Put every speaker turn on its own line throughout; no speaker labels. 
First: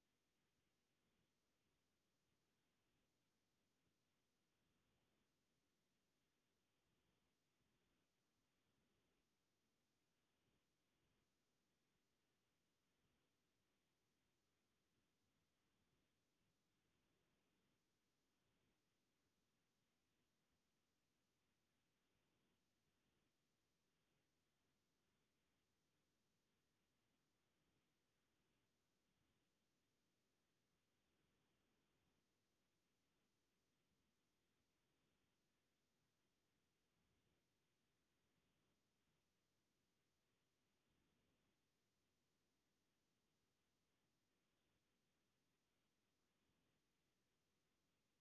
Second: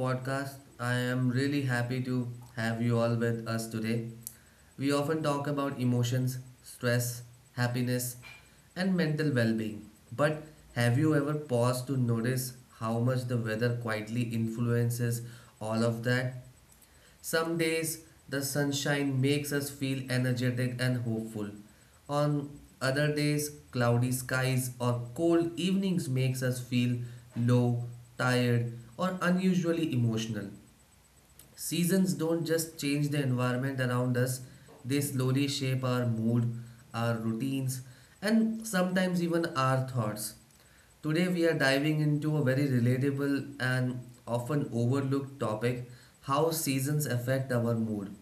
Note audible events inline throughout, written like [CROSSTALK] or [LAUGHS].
podcast. I am really happy to have you all with us today. We often talk about emotions, stress, happiness, and mental well being. But have you ever paused to notice how much the weather quietly influences all of that? Some days the sunshine makes us feel energetic and hopeful. On other days, cloudy skies or cold evenings makes us feel low, tired, or unusually emotional. Seasons don't just change the environment around us, they slowly shape our mood, our routines, and sometimes even our thoughts. Today, we are diving into a very relatable and often overlooked topic: how seasons affect our mood.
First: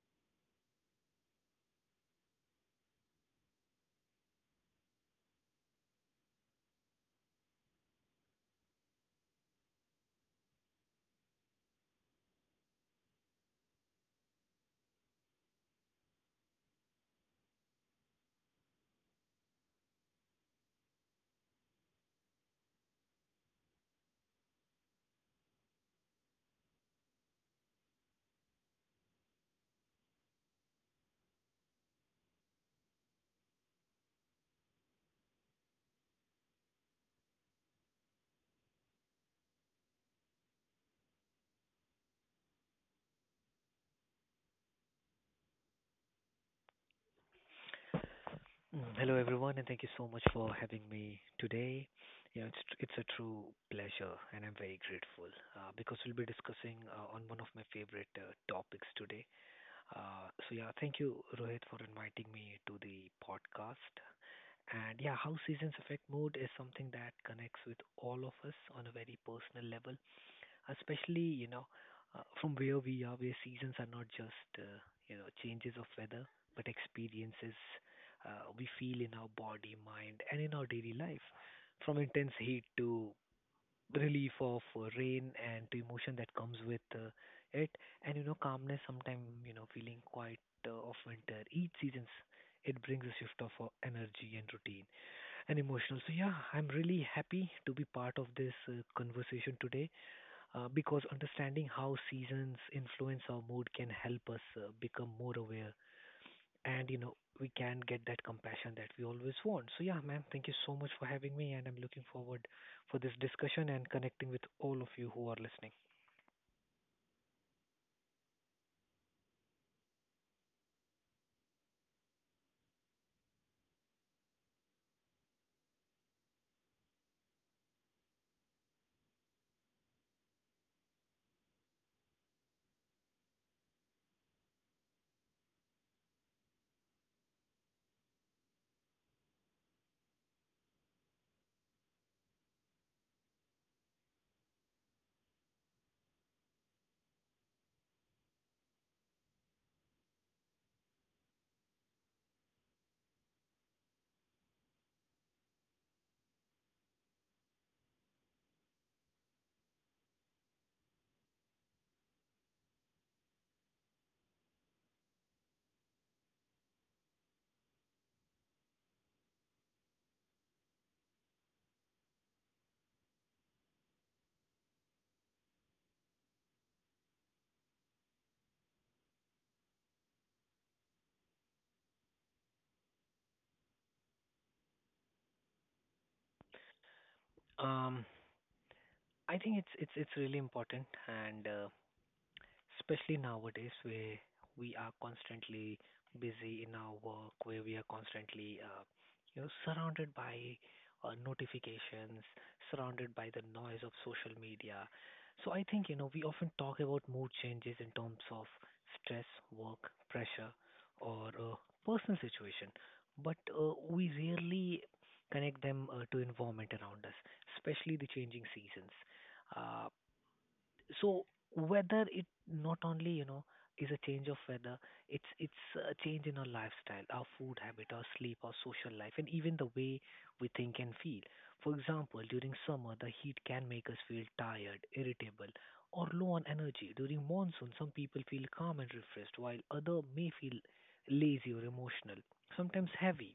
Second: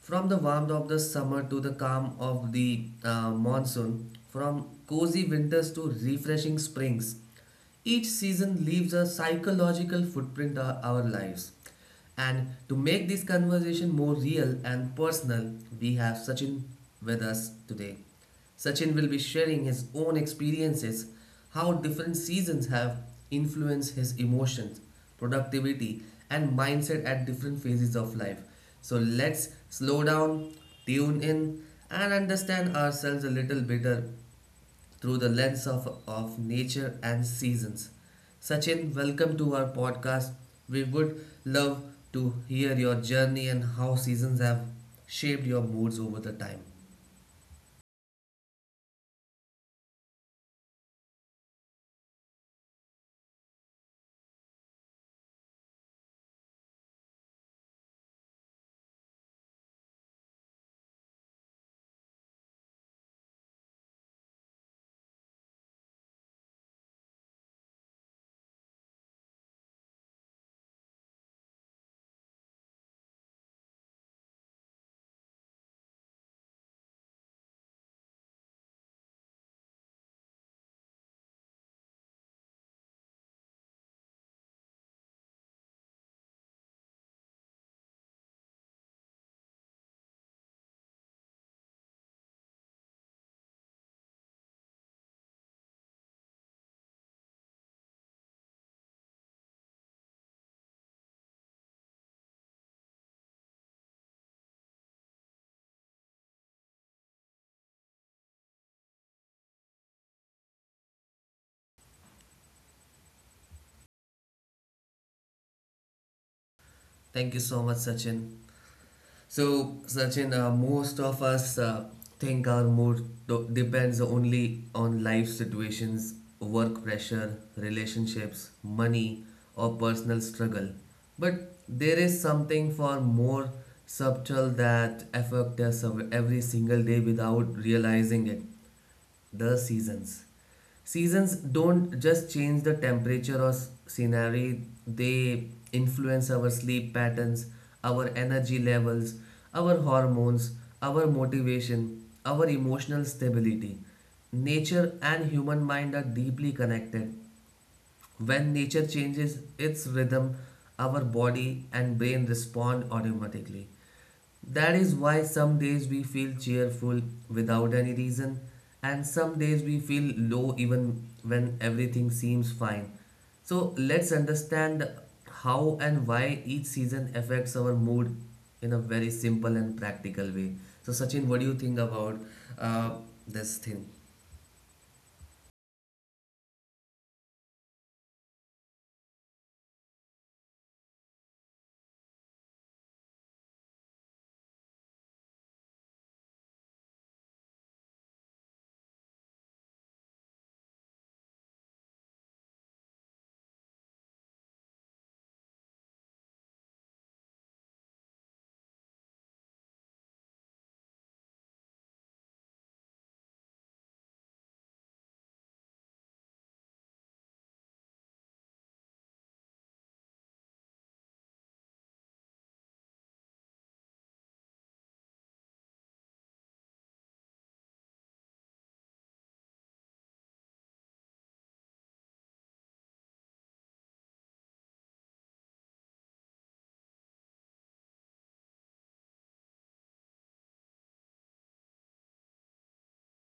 From the warmth of the summer to the calm of the monsoon, from cozy winters to refreshing springs, each season leaves a psychological footprint on our lives. And to make this conversation more real and personal, we have Sachin with us today. Sachin will be sharing his own experiences, how different seasons have influenced his emotions, productivity, and mindset at different phases of life. So let's slow down, tune in, and understand ourselves a little better through the lens of nature and seasons. Sachin, welcome to our podcast. We would love to hear your journey and how seasons have shaped your moods over the time.
Hello, everyone, and thank you so much for having me today. You know, it's a true pleasure, and I'm very grateful because we'll be discussing on one of my favorite topics today. So yeah, thank you, Rohit, for inviting me to the podcast. And yeah, how seasons affect mood is something that connects with all of us on a very personal level, especially you know, from where we are, where seasons are not just you know changes of weather, but experiences we feel in our body, mind, and in our daily life. From intense heat to relief of rain and to emotion that comes with it, and you know calmness. Sometimes you know feeling quiet of winter. Each seasons it brings a shift of energy and routine and emotional. So yeah, I'm really happy to be part of this conversation today because understanding how seasons influence our mood can help us become more aware, and you know we can get that compassion that we always want. So yeah, ma'am, thank you so much for having me, and I'm looking forward for this discussion and connecting with all of you who are listening.
Thank you so much, Sachin. So, Sachin, most of us think our mood depends only on life situations, work pressure, relationships, money, or personal struggle. But there is something far more subtle that affects us every single day without realizing it: the seasons. Seasons don't just change the temperature or scenery, they influence our sleep patterns, our energy levels, our hormones, our motivation, our emotional stability. Nature and human mind are deeply connected. When nature changes its rhythm, our body and brain respond automatically. That is why some days we feel cheerful without any reason, and some days we feel low even when everything seems fine. So let's understand how and why each season affects our mood in a very simple and practical way. So, Sachin, what do you think about uh, this thing?
um I think it's really important, and especially nowadays where we are constantly busy in our work, where we are constantly, you know, surrounded by notifications, surrounded by the noise of social media. So I think, you know, we often talk about mood changes in terms of stress, work, pressure, or personal situation, but we rarely connect them to environment around us, especially the changing seasons. Uh, so weather it not only you know is a change of weather, it's a change in our lifestyle, our food habit, our sleep, our social life, and even the way we think and feel. For example, during summer the heat can make us feel tired, irritable, or low on energy. During monsoon some people feel calm and refreshed, while other may feel lazy or emotional, sometimes heavy.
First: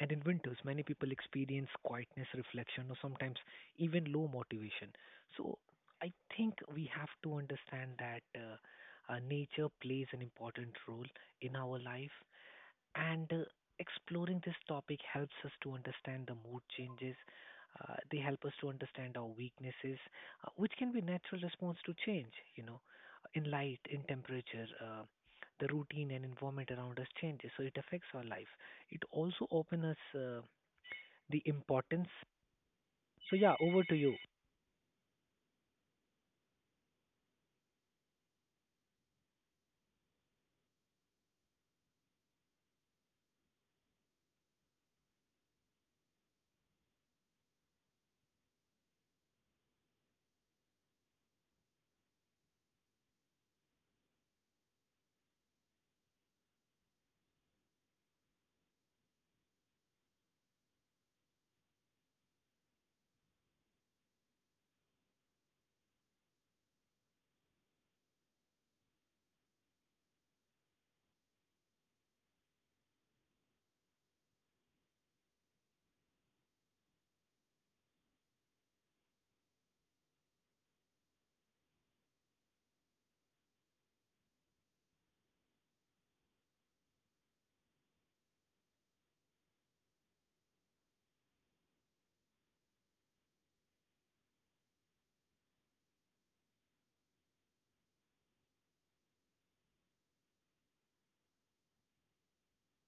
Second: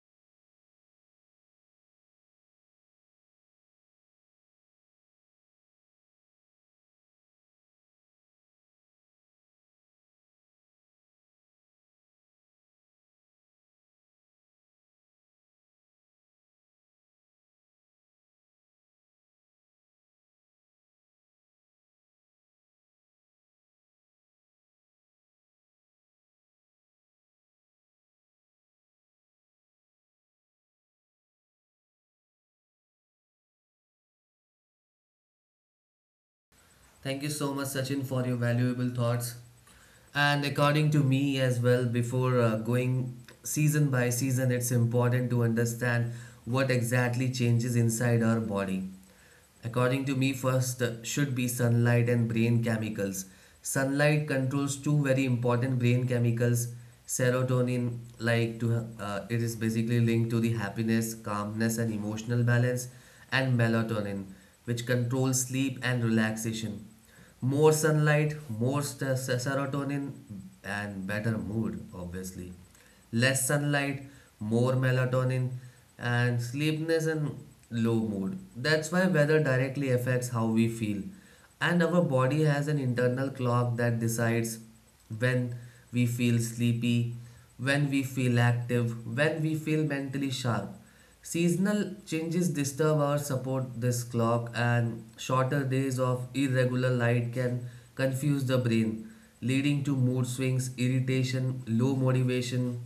And in winters, many people experience quietness, reflection, or sometimes even low motivation. So I think we have to understand that nature plays an important role in our life, and exploring this topic helps us to understand the mood changes. They help us to understand our weaknesses, which can be natural response to change. You know, in light, in temperature, the routine and environment around us changes, so it affects our life. It also opens us the importance. So yeah, over to you.
Thank you so much, Sachin, for your valuable thoughts. And according to me as well, before going season by season, it's important to understand what exactly changes inside our body. According to me, first should be sunlight and brain chemicals. Sunlight controls two very important brain chemicals, serotonin, like to it is basically linked to the happiness, calmness, and emotional balance, and melatonin, which controls sleep and relaxation. More sunlight, more serotonin, and better mood. Obviously less sunlight, more melatonin, and sleepiness and low mood. That's why weather directly affects how we feel. And our body has an internal clock that decides when we feel sleepy, when we feel active, when we feel mentally sharp. Seasonal changes disturb or support this clock, and shorter days of irregular light can confuse the brain, leading to mood swings, irritation, low motivation.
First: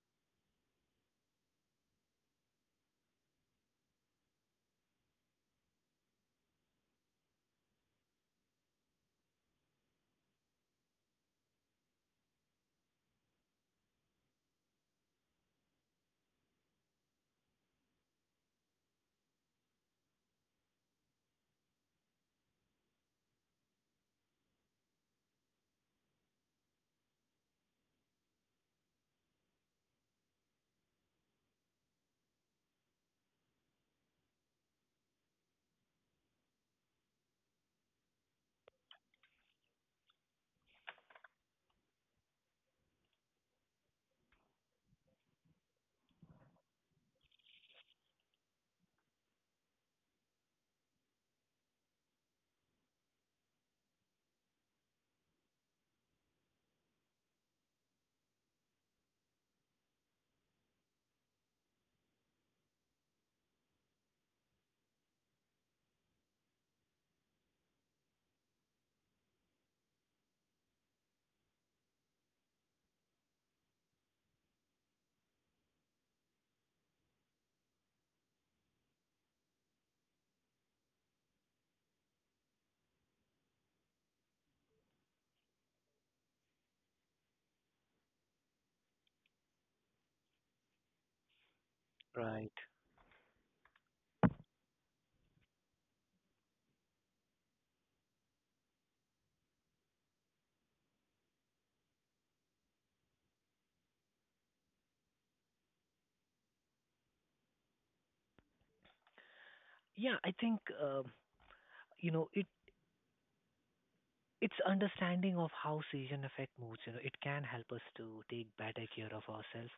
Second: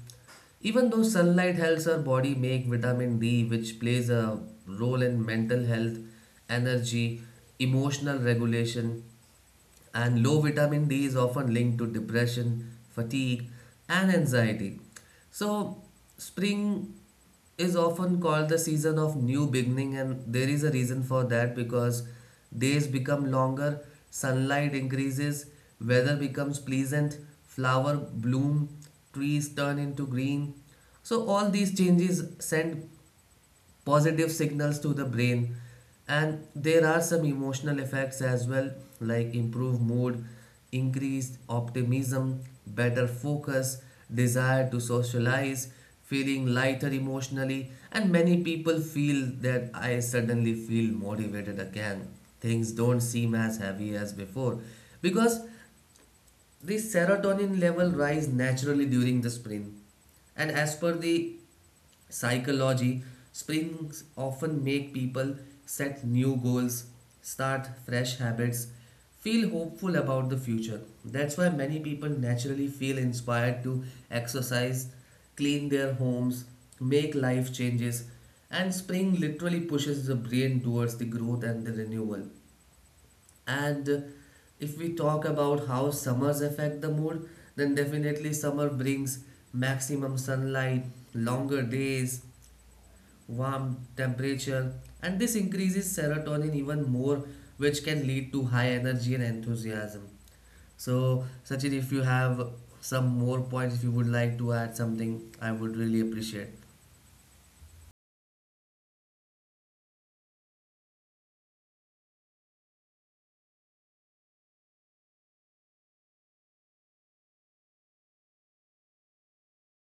Even though sunlight helps our body make vitamin D, which plays a role in mental health, energy, emotional regulation, and low vitamin D is often linked to depression, fatigue, and anxiety. So, spring is often called the season of new beginning, and there is a reason for that because days become longer, sunlight increases, weather becomes pleasant, flower bloom, trees turn into green. So, all these changes send positive signals to the brain, and there are some emotional effects as well, like improved mood, increased optimism, better focus, desire to socialize, feeling lighter emotionally. And many people feel that I suddenly feel motivated again, things don't seem as heavy as before, because the serotonin level rise naturally during the spring. And as per the psychology, springs often make people set new goals, start fresh habits, feel hopeful about the future. That's why many people naturally feel inspired to exercise, clean their homes, make life changes, and spring literally pushes the brain towards the growth and the renewal. And if we talk about how summers affect the mood, then definitely summer brings maximum sunlight, longer days,
Right.
warm temperature, and this increases serotonin even more, which can lead to high energy and enthusiasm. So, Sachin, if you have some more points, if you would like to add something, I would really appreciate.
Yeah, I think you know it it's understanding of how season affect moods, you know it can help us to take better care of ourselves.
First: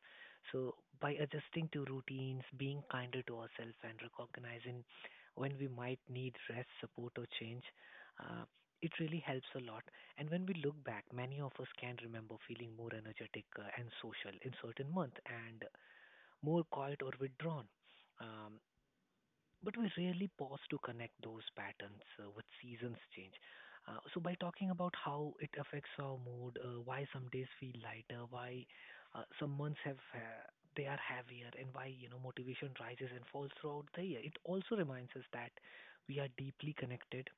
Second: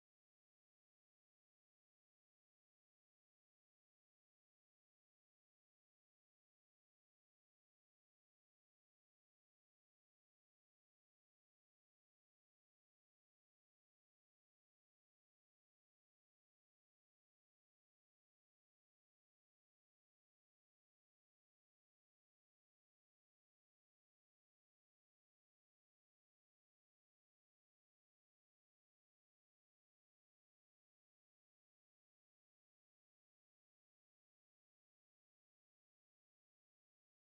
So by adjusting to routines, being kinder to ourselves, and recognizing when we might need rest, support, or change, uh, it really helps a lot. And when we look back, many of us can remember feeling more energetic and social in certain month, and more quiet or withdrawn, um, but we rarely pause to connect those patterns with seasons change. So by talking about how it affects our mood, why some days feel lighter, why some months have they are heavier, and why you know motivation rises and falls throughout the year, it also reminds us that we are deeply connected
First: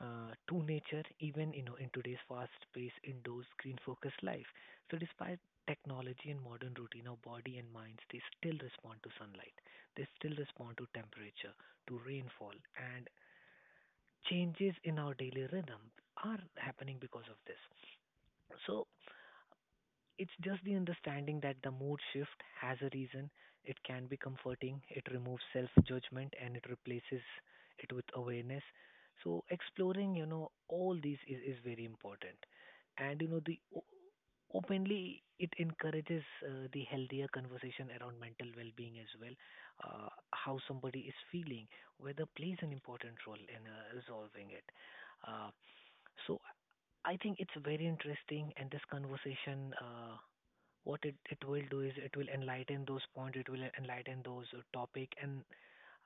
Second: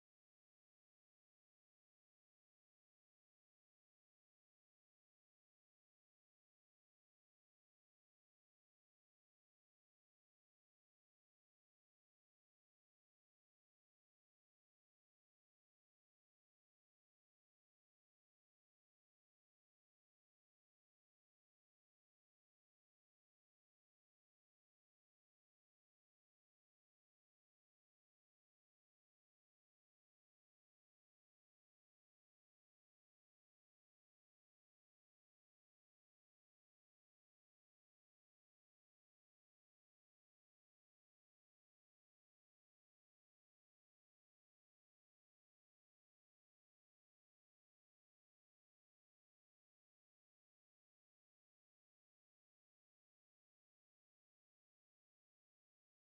to nature, even you know in today's fast-paced, indoor, screen-focused life. So despite technology and modern routine, our body and minds they still respond to sunlight, they still respond to temperature, to rainfall, and changes in our daily rhythm are happening because of this. So it's just the understanding that the mood shift has a reason. It can be comforting, it removes self judgment, and it replaces it with awareness. So exploring, you know, all these is very important. And you know, openly it encourages the healthier conversation around mental well-being as well. How somebody is feeling, whether plays an important role in resolving it. Uh, so I think it's very interesting, and this conversation, what it will do is it will enlighten those points, it will enlighten those topic. And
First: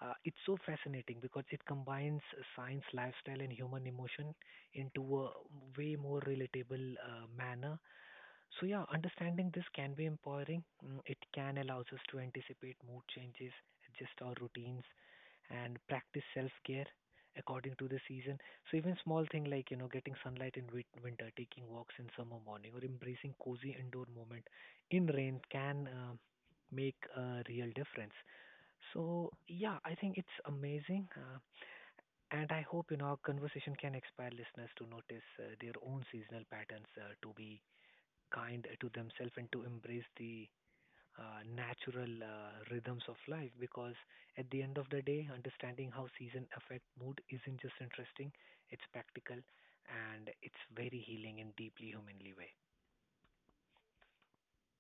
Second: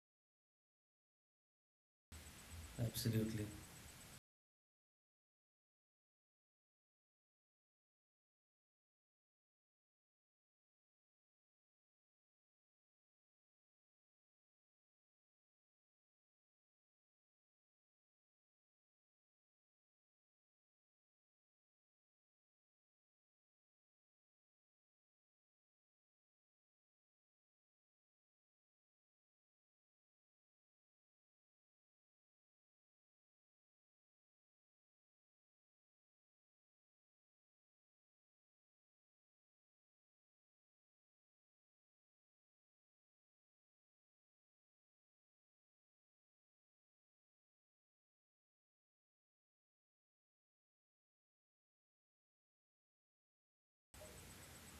it's so fascinating because it combines science, lifestyle,
Absolutely.
and human emotion into a way more relatable manner. So yeah, understanding this can be empowering. It can allows us to anticipate mood changes, adjust our routines, and practice self-care according to the season. So even small thing like, you know, getting sunlight in winter, taking walks in summer morning, or embracing cozy indoor moment in rain can make a real difference. So yeah, I think it's amazing. And I hope you know our conversation can inspire listeners to notice their own seasonal patterns, to be kind to themselves and to embrace the natural rhythms of life, because at the end of the day understanding how season affect mood isn't just interesting, it's practical, and it's very healing in deeply humanly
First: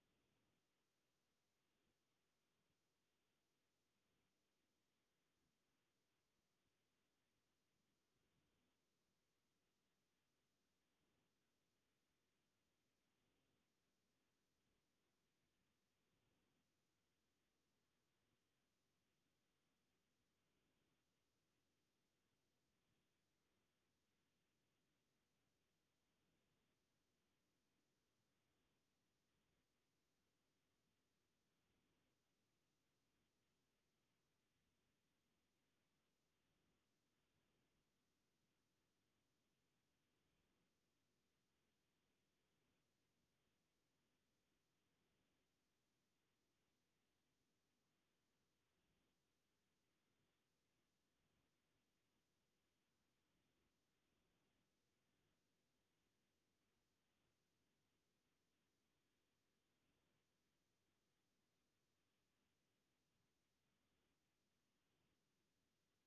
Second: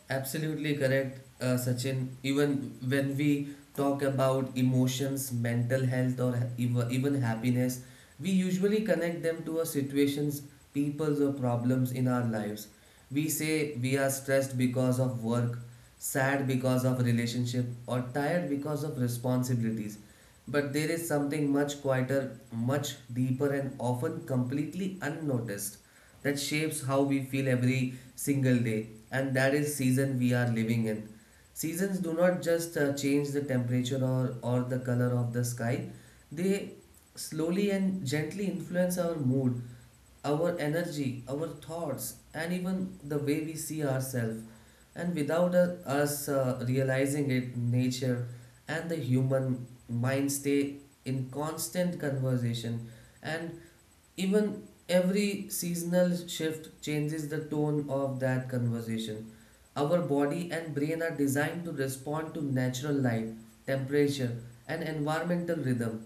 Absolutely correct, Sachin. Even when we talk about emotions, mental health, or even happiness, we usually connect them to our situations, peoples, or problems in our lives. We say we are stressed because of work, sad because of relationship, or tired because of responsibilities. But there is something much quieter, much deeper, and often completely unnoticed that shapes how we feel every single day, and that is season we are living in. Seasons do not just change the temperature or the color of the sky, they slowly and gently influence our mood, our energy, our thoughts, and even the way we see ourselves. And without us realizing it, nature and the human mind stay in constant conversation. And even every seasonal shift changes the tone of that conversation. Our body and brain are designed to respond to natural light, temperature, and environmental rhythm.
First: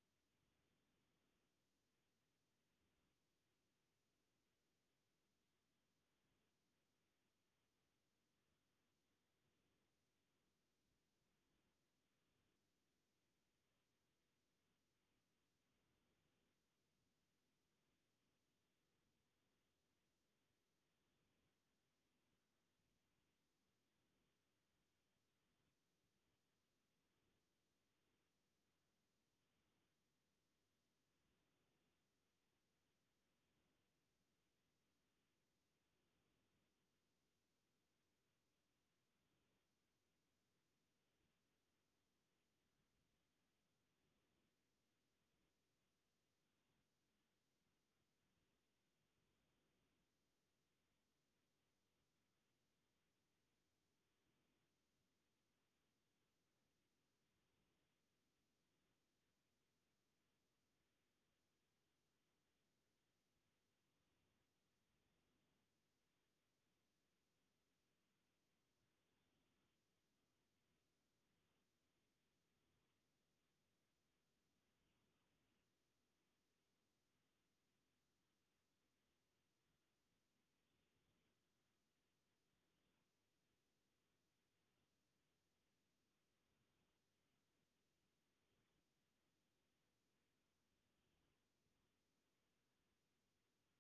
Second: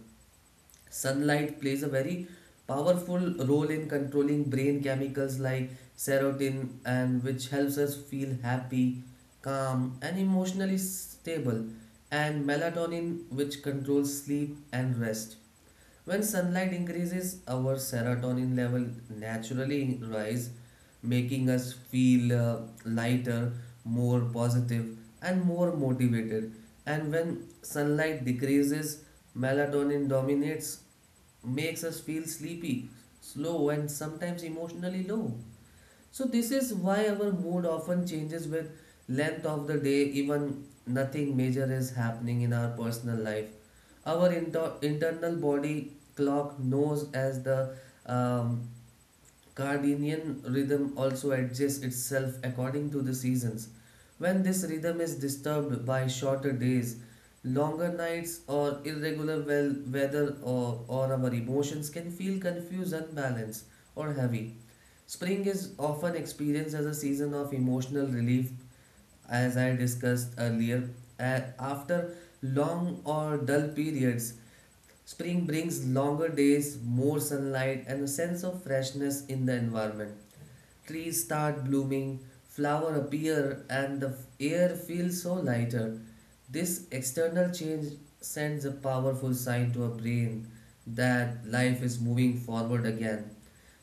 Sunlight plays a very powerful role in controlling brain chemicals like serotonin, and which helps us feel happy, calm and emotionally stable, and melatonin which controls sleep and rest. When sunlight increases our serotonin level naturally rise, making us feel lighter, more positive and more motivated, and when sunlight decreases melatonin dominates, makes us feel sleepy, slow, and sometimes emotionally low. So, this is why our mood often changes with length of the day, even nothing major is happening in our personal life. Our internal body clock knows as the um, Cardinian rhythm also adjusts itself according to the seasons. When this rhythm is disturbed by shorter days, longer nights, or irregular well weather, or our emotions can feel confused, unbalanced, or heavy. Spring is often experienced as a season of emotional relief, as I discussed earlier. After long or dull periods, spring brings longer days, more sunlight, and a sense of freshness in the environment. Trees start blooming, flowers appear, and the air feels so lighter. This external change sends a powerful sign to our brain that life is moving forward again.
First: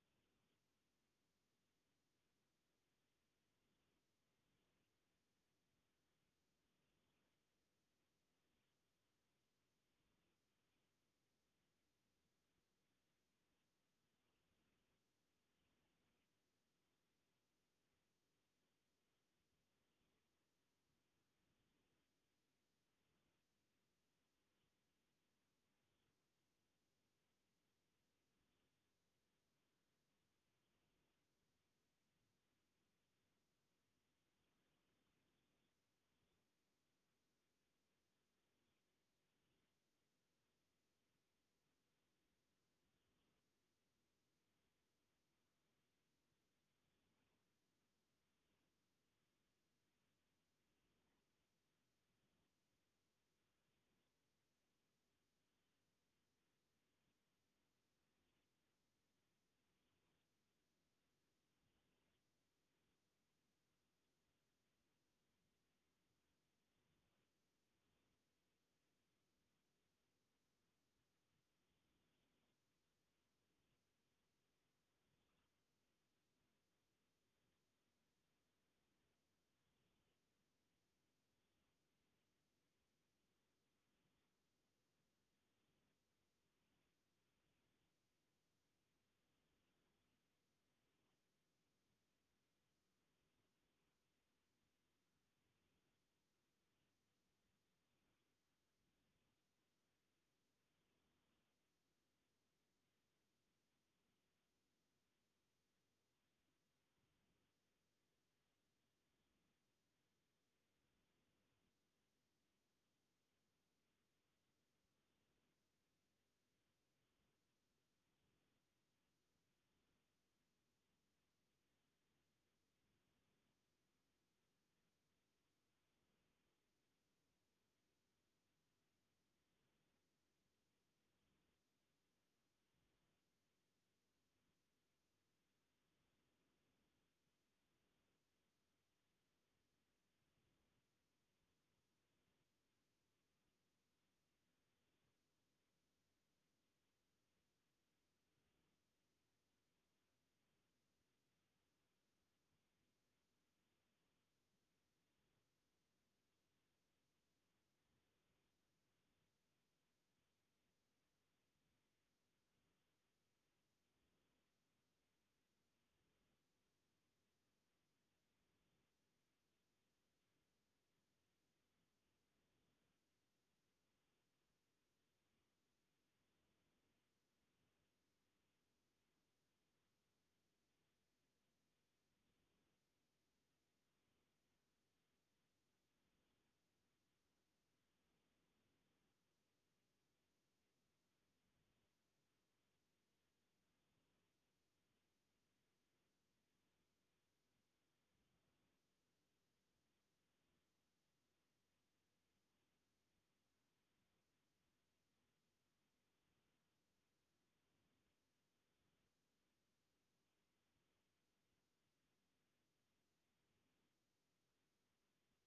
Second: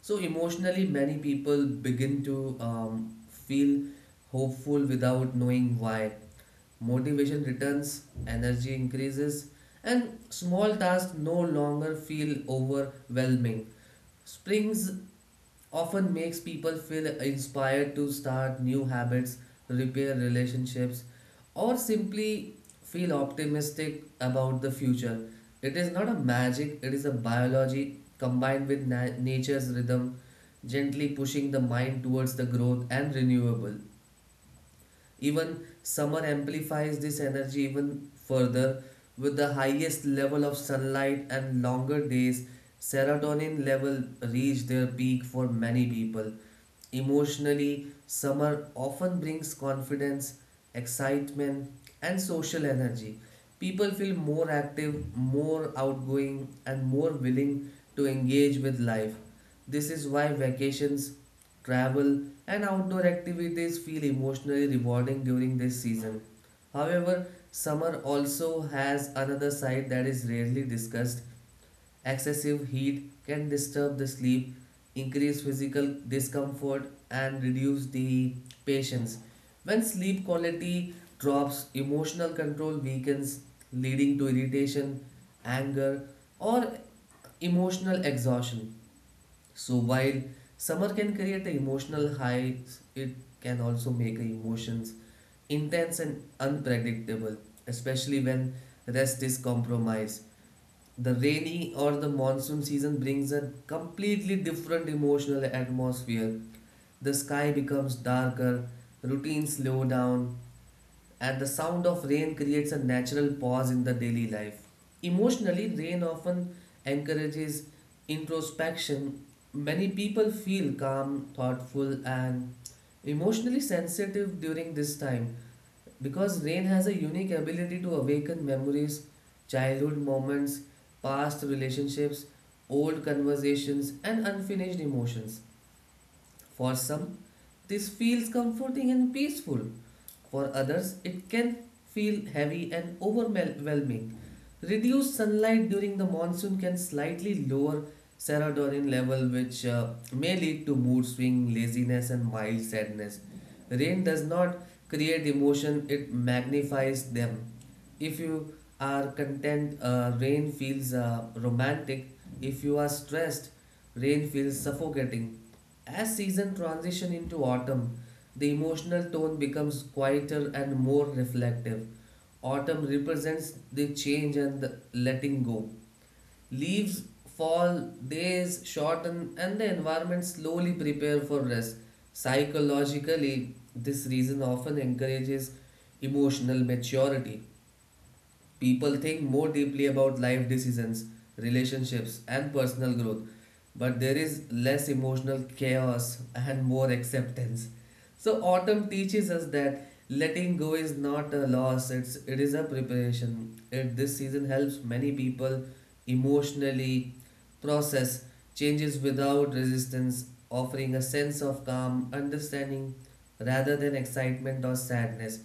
So, emotionally, many people begin to feel hopeful without knowing why. Motivation returns, energy increases, and small tasks no longer feel overwhelming. Springs often makes people feel inspired to start new habits, repair relationships, or simply feel optimistic about the future. It is not a magic, it is a biology combined with nature's rhythm, gently pushing the mind towards the growth and renewable. Even summer amplifies this energy even further. With the highest level of sunlight and longer days, serotonin level reach their peak for many people. Emotionally, summer often brings confidence, excitement, and social energy. People feel more active, more outgoing, and more willing to engage with life. This is why vacations, travel, and outdoor activities feel emotionally rewarding during this season. However, summer also has another side that is rarely discussed. Excessive heat can disturb the sleep, increase physical discomfort, and reduce the patience. When sleep quality drops, emotional control weakens, leading to irritation, anger, or emotional exhaustion. So, while summer can create an emotional high, it can also make emotions intense and unpredictable, especially when rest is compromised. The rainy or the monsoon season brings a completely different emotional atmosphere. The sky becomes darker, routines slow down, and the sound of rain creates a natural pause in the daily life. Emotionally, rain often encourages introspection. Many people feel calm, thoughtful, and emotionally sensitive during this time. Because rain has a unique ability to awaken memories, childhood moments, past relationships, old conversations, and unfinished emotions. For some, this feels comforting and peaceful. For others, it can feel heavy and overwhelming. Reduced sunlight during the monsoon can slightly lower serotonin level, which may lead to mood swing, laziness, and mild sadness. Rain does not create emotion, it magnifies them. If you are content, rain feels romantic. If you are stressed, rain feels suffocating. As season transition into autumn, the emotional tone becomes quieter and more reflective. Autumn represents the change and the letting go. Leaves fall, days shorten, and the environment slowly prepare for rest. Psychologically, this reason often encourages emotional maturity. People think more deeply about life decisions, relationships, and personal growth, but there is less emotional chaos and more acceptance. So, autumn teaches us that letting go is not a loss, it is a preparation. It, this season helps many people emotionally process changes without resistance, offering a sense of calm, understanding rather than excitement or sadness.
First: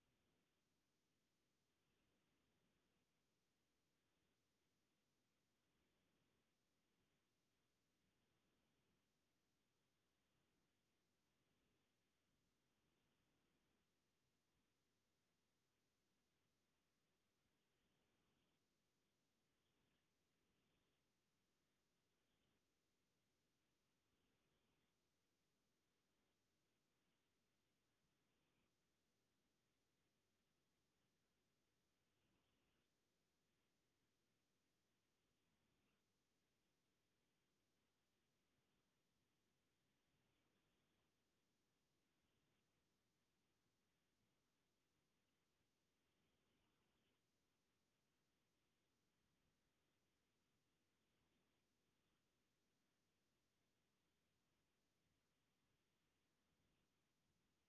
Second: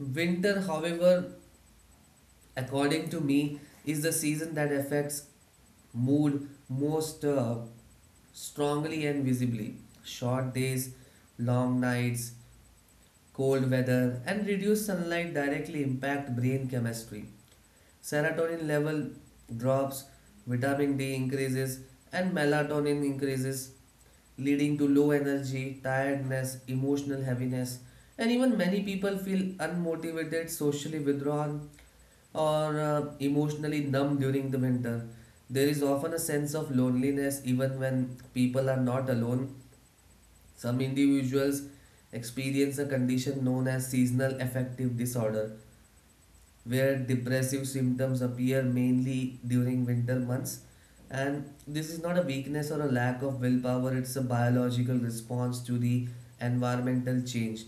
Winter, however, according to me, is the season that affects mood most strongly and visibly. Short days, long nights, cold weather, and reduced sunlight directly impact brain chemistry. Serotonin level drops, vitamin D increases, and melatonin increases, leading to low energy, tiredness, emotional heaviness, and even many people feel unmotivated, socially withdrawn, or emotionally numb during the winter. There is often a sense of loneliness even when people are not alone. Some individuals experience a condition known as seasonal affective disorder, where depressive symptoms appear mainly during winter months. And this is not a weakness or a lack of willpower, it's a biological response to the environmental change.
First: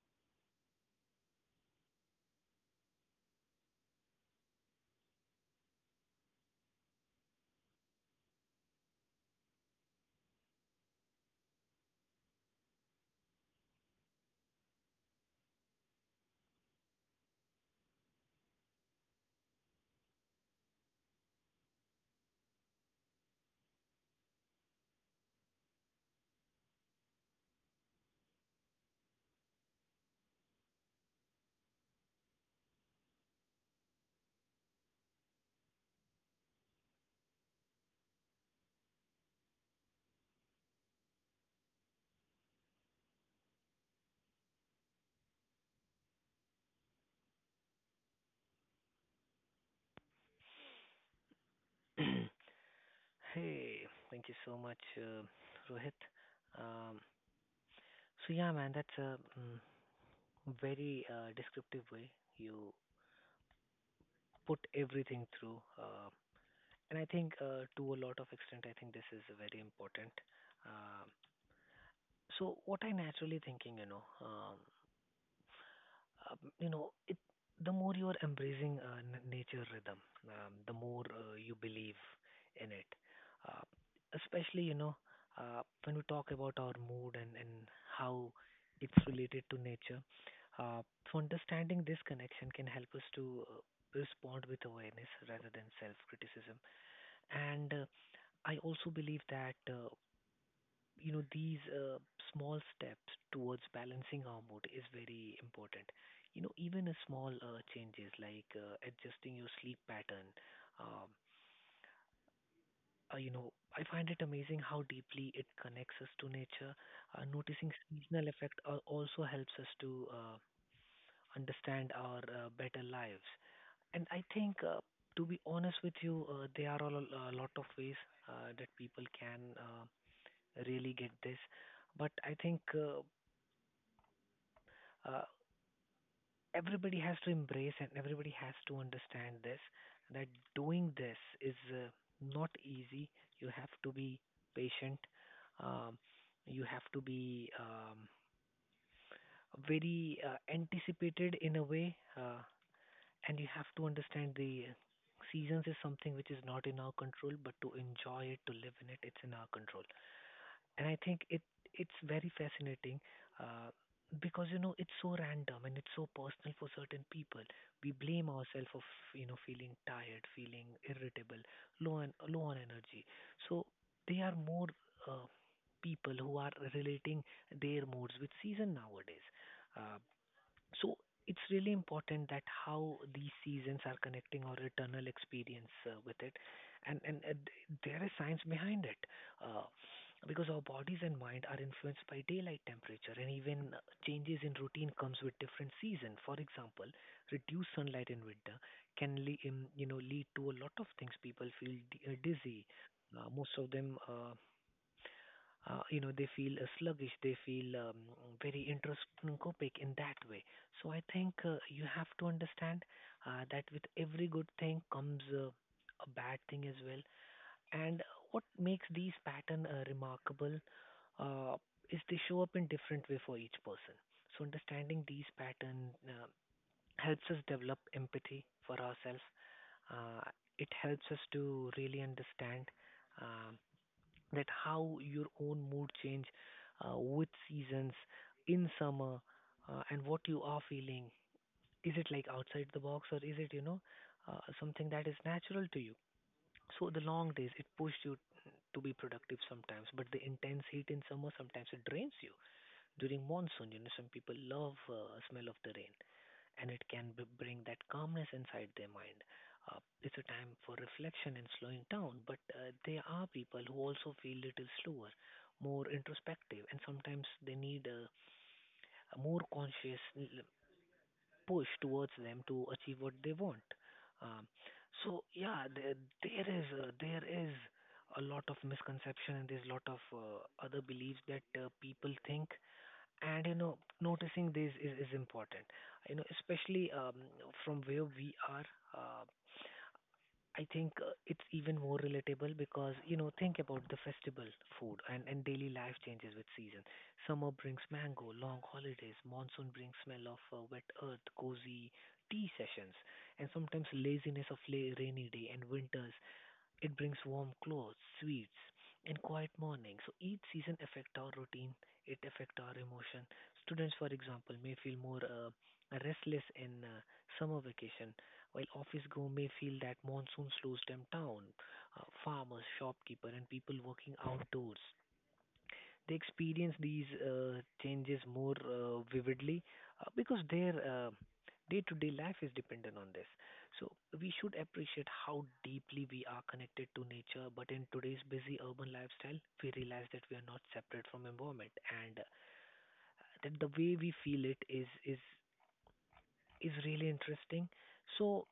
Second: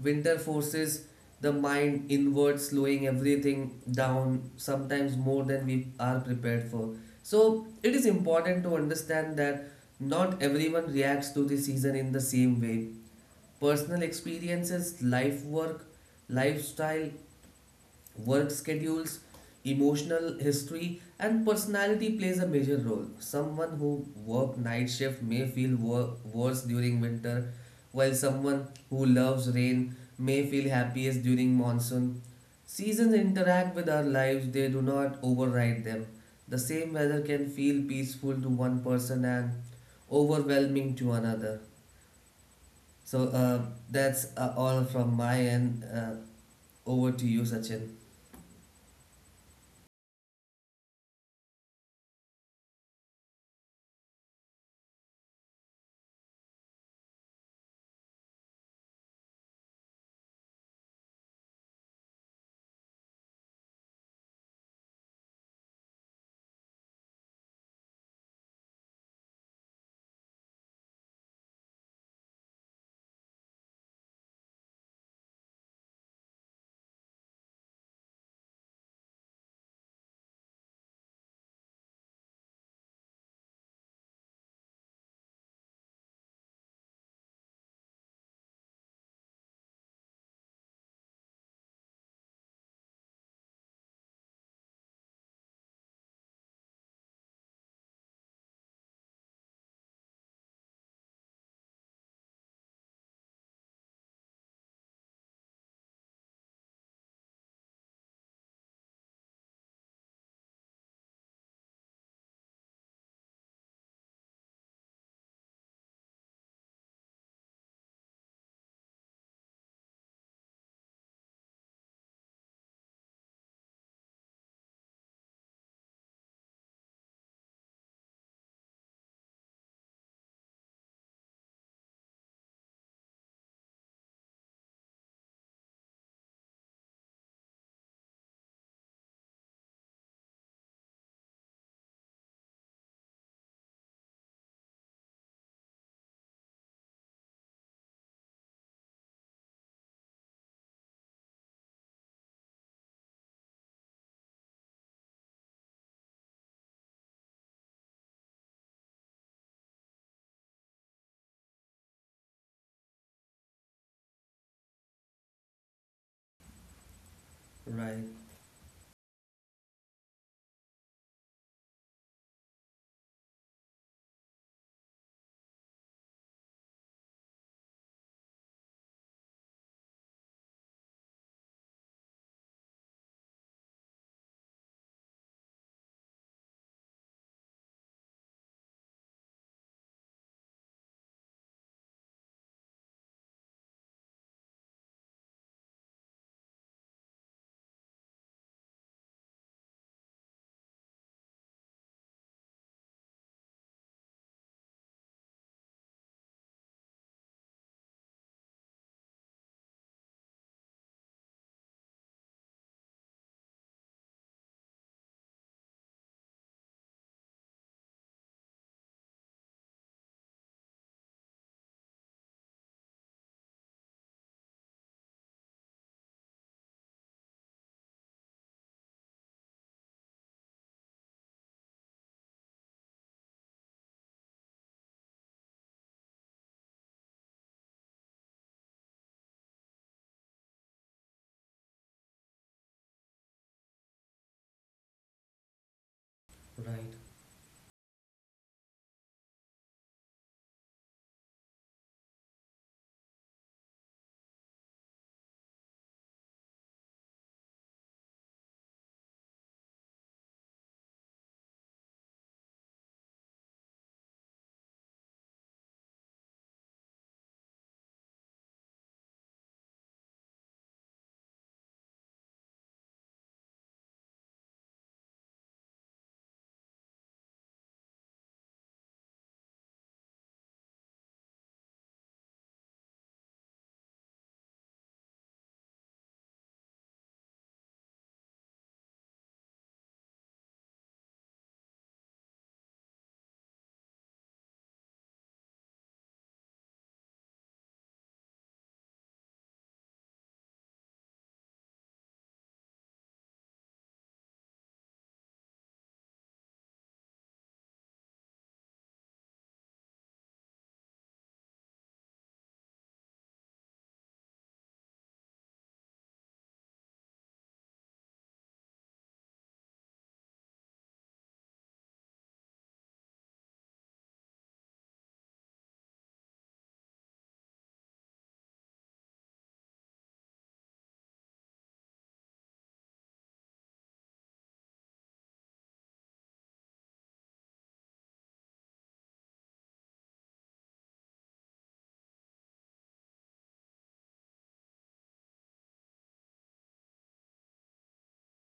Winter forces the mind inward, slowing everything down, sometimes more than we are prepared for. So, it is important to understand that not everyone reacts to the season in the same way. Personal experiences, life work, lifestyle, work schedules, emotional history, and personality plays a major role. Someone who works night shift may feel worse during winter, while someone who loves rain may feel happiest during monsoon. Seasons interact with our lives, they do not override them. The same weather can feel peaceful to one person and overwhelming to another. So that's all from my end. Over to you, Sachin.
way. [CLEARS THROAT] Hey, thank you so much, Rohit. um, so yeah man, that's a very descriptive way you put everything through, and I think to a lot of extent I think this is very important. Um So what I naturally thinking, you know, it, the more you are embracing nature rhythm, the more you believe in it. Uh, especially, you know, when we talk about our mood, and how it's related to nature. Uh, so understanding this connection can help us to respond with awareness rather than self-criticism. And I also believe that you know, these small steps towards balancing our mood is very important. You know, even a small changes like adjusting your sleep pattern. Um, you know, I find it amazing how deeply it connects us to nature. Noticing seasonal effect also helps us to understand our better lives. And I think, to be honest with you, there are all a lot of ways that people can really get this. But I think uh, everybody has to embrace and everybody has to understand this, that doing this is not easy. You have to be patient. Um, you have to be very anticipated in a way, and you have to understand the seasons is something which is not in our control, but to enjoy it, to live in it, it's in our control. And I think it's very fascinating uh, because you know it's so random and it's so personal for certain people. We
Right.
blame ourselves of you know feeling tired, feeling irritable, low on energy. So they are more uh, people who are relating their moods with season nowadays. Uh, so it's really important that how these seasons are connecting our eternal experience with it, and there is science behind it, uh, because our bodies and mind are influenced by daylight temperature, and even changes in routine comes with different season. For example, reduced sunlight in winter can you know lead to a lot of things. People feel dizzy. Most of them. You know they feel sluggish, they feel very introscopic in that way. So I think you have to understand that with every good thing comes a bad thing as well. And what makes these pattern remarkable, uh, is they show up in different way for each person. So understanding these pattern helps us develop empathy for ourselves. uh, it helps us to really understand um that how your own mood change with seasons in summer, and what you are feeling, is it like outside the box or is it you know something that is natural to you? So
Right.
the long days it pushed you to be productive sometimes, but the intense heat in summer sometimes it drains you. During monsoon you know some people love smell of the rain, and it can bring that calmness inside their mind. It's a time for reflection and slowing down, but there are people who also feel little slower, more introspective, and sometimes they need a more conscious push towards them to achieve what they want. Um, so yeah, there is a lot of misconception, and there's a lot of other beliefs that people think, and you know noticing this is important, you know, especially from where we are. uh, I think it's even more relatable because, you know, think about the festival food, and daily life changes with season. Summer brings mango, long holidays. Monsoon brings smell of wet earth, cozy tea sessions, and sometimes laziness of rainy day. And winters, it brings warm clothes, sweets, and quiet mornings. So each season affect our routine, it affect our emotion. Students, for example, may feel more restless in summer vacation, while office go may feel that monsoon slows them down. Farmers, shopkeeper, and people working outdoors, they experience these changes more vividly, because their day-to-day life is dependent on this. So we should appreciate how deeply we are connected to nature. But in today's busy urban lifestyle, we realize that we are not separate from environment, and that the way we feel it is really interesting. So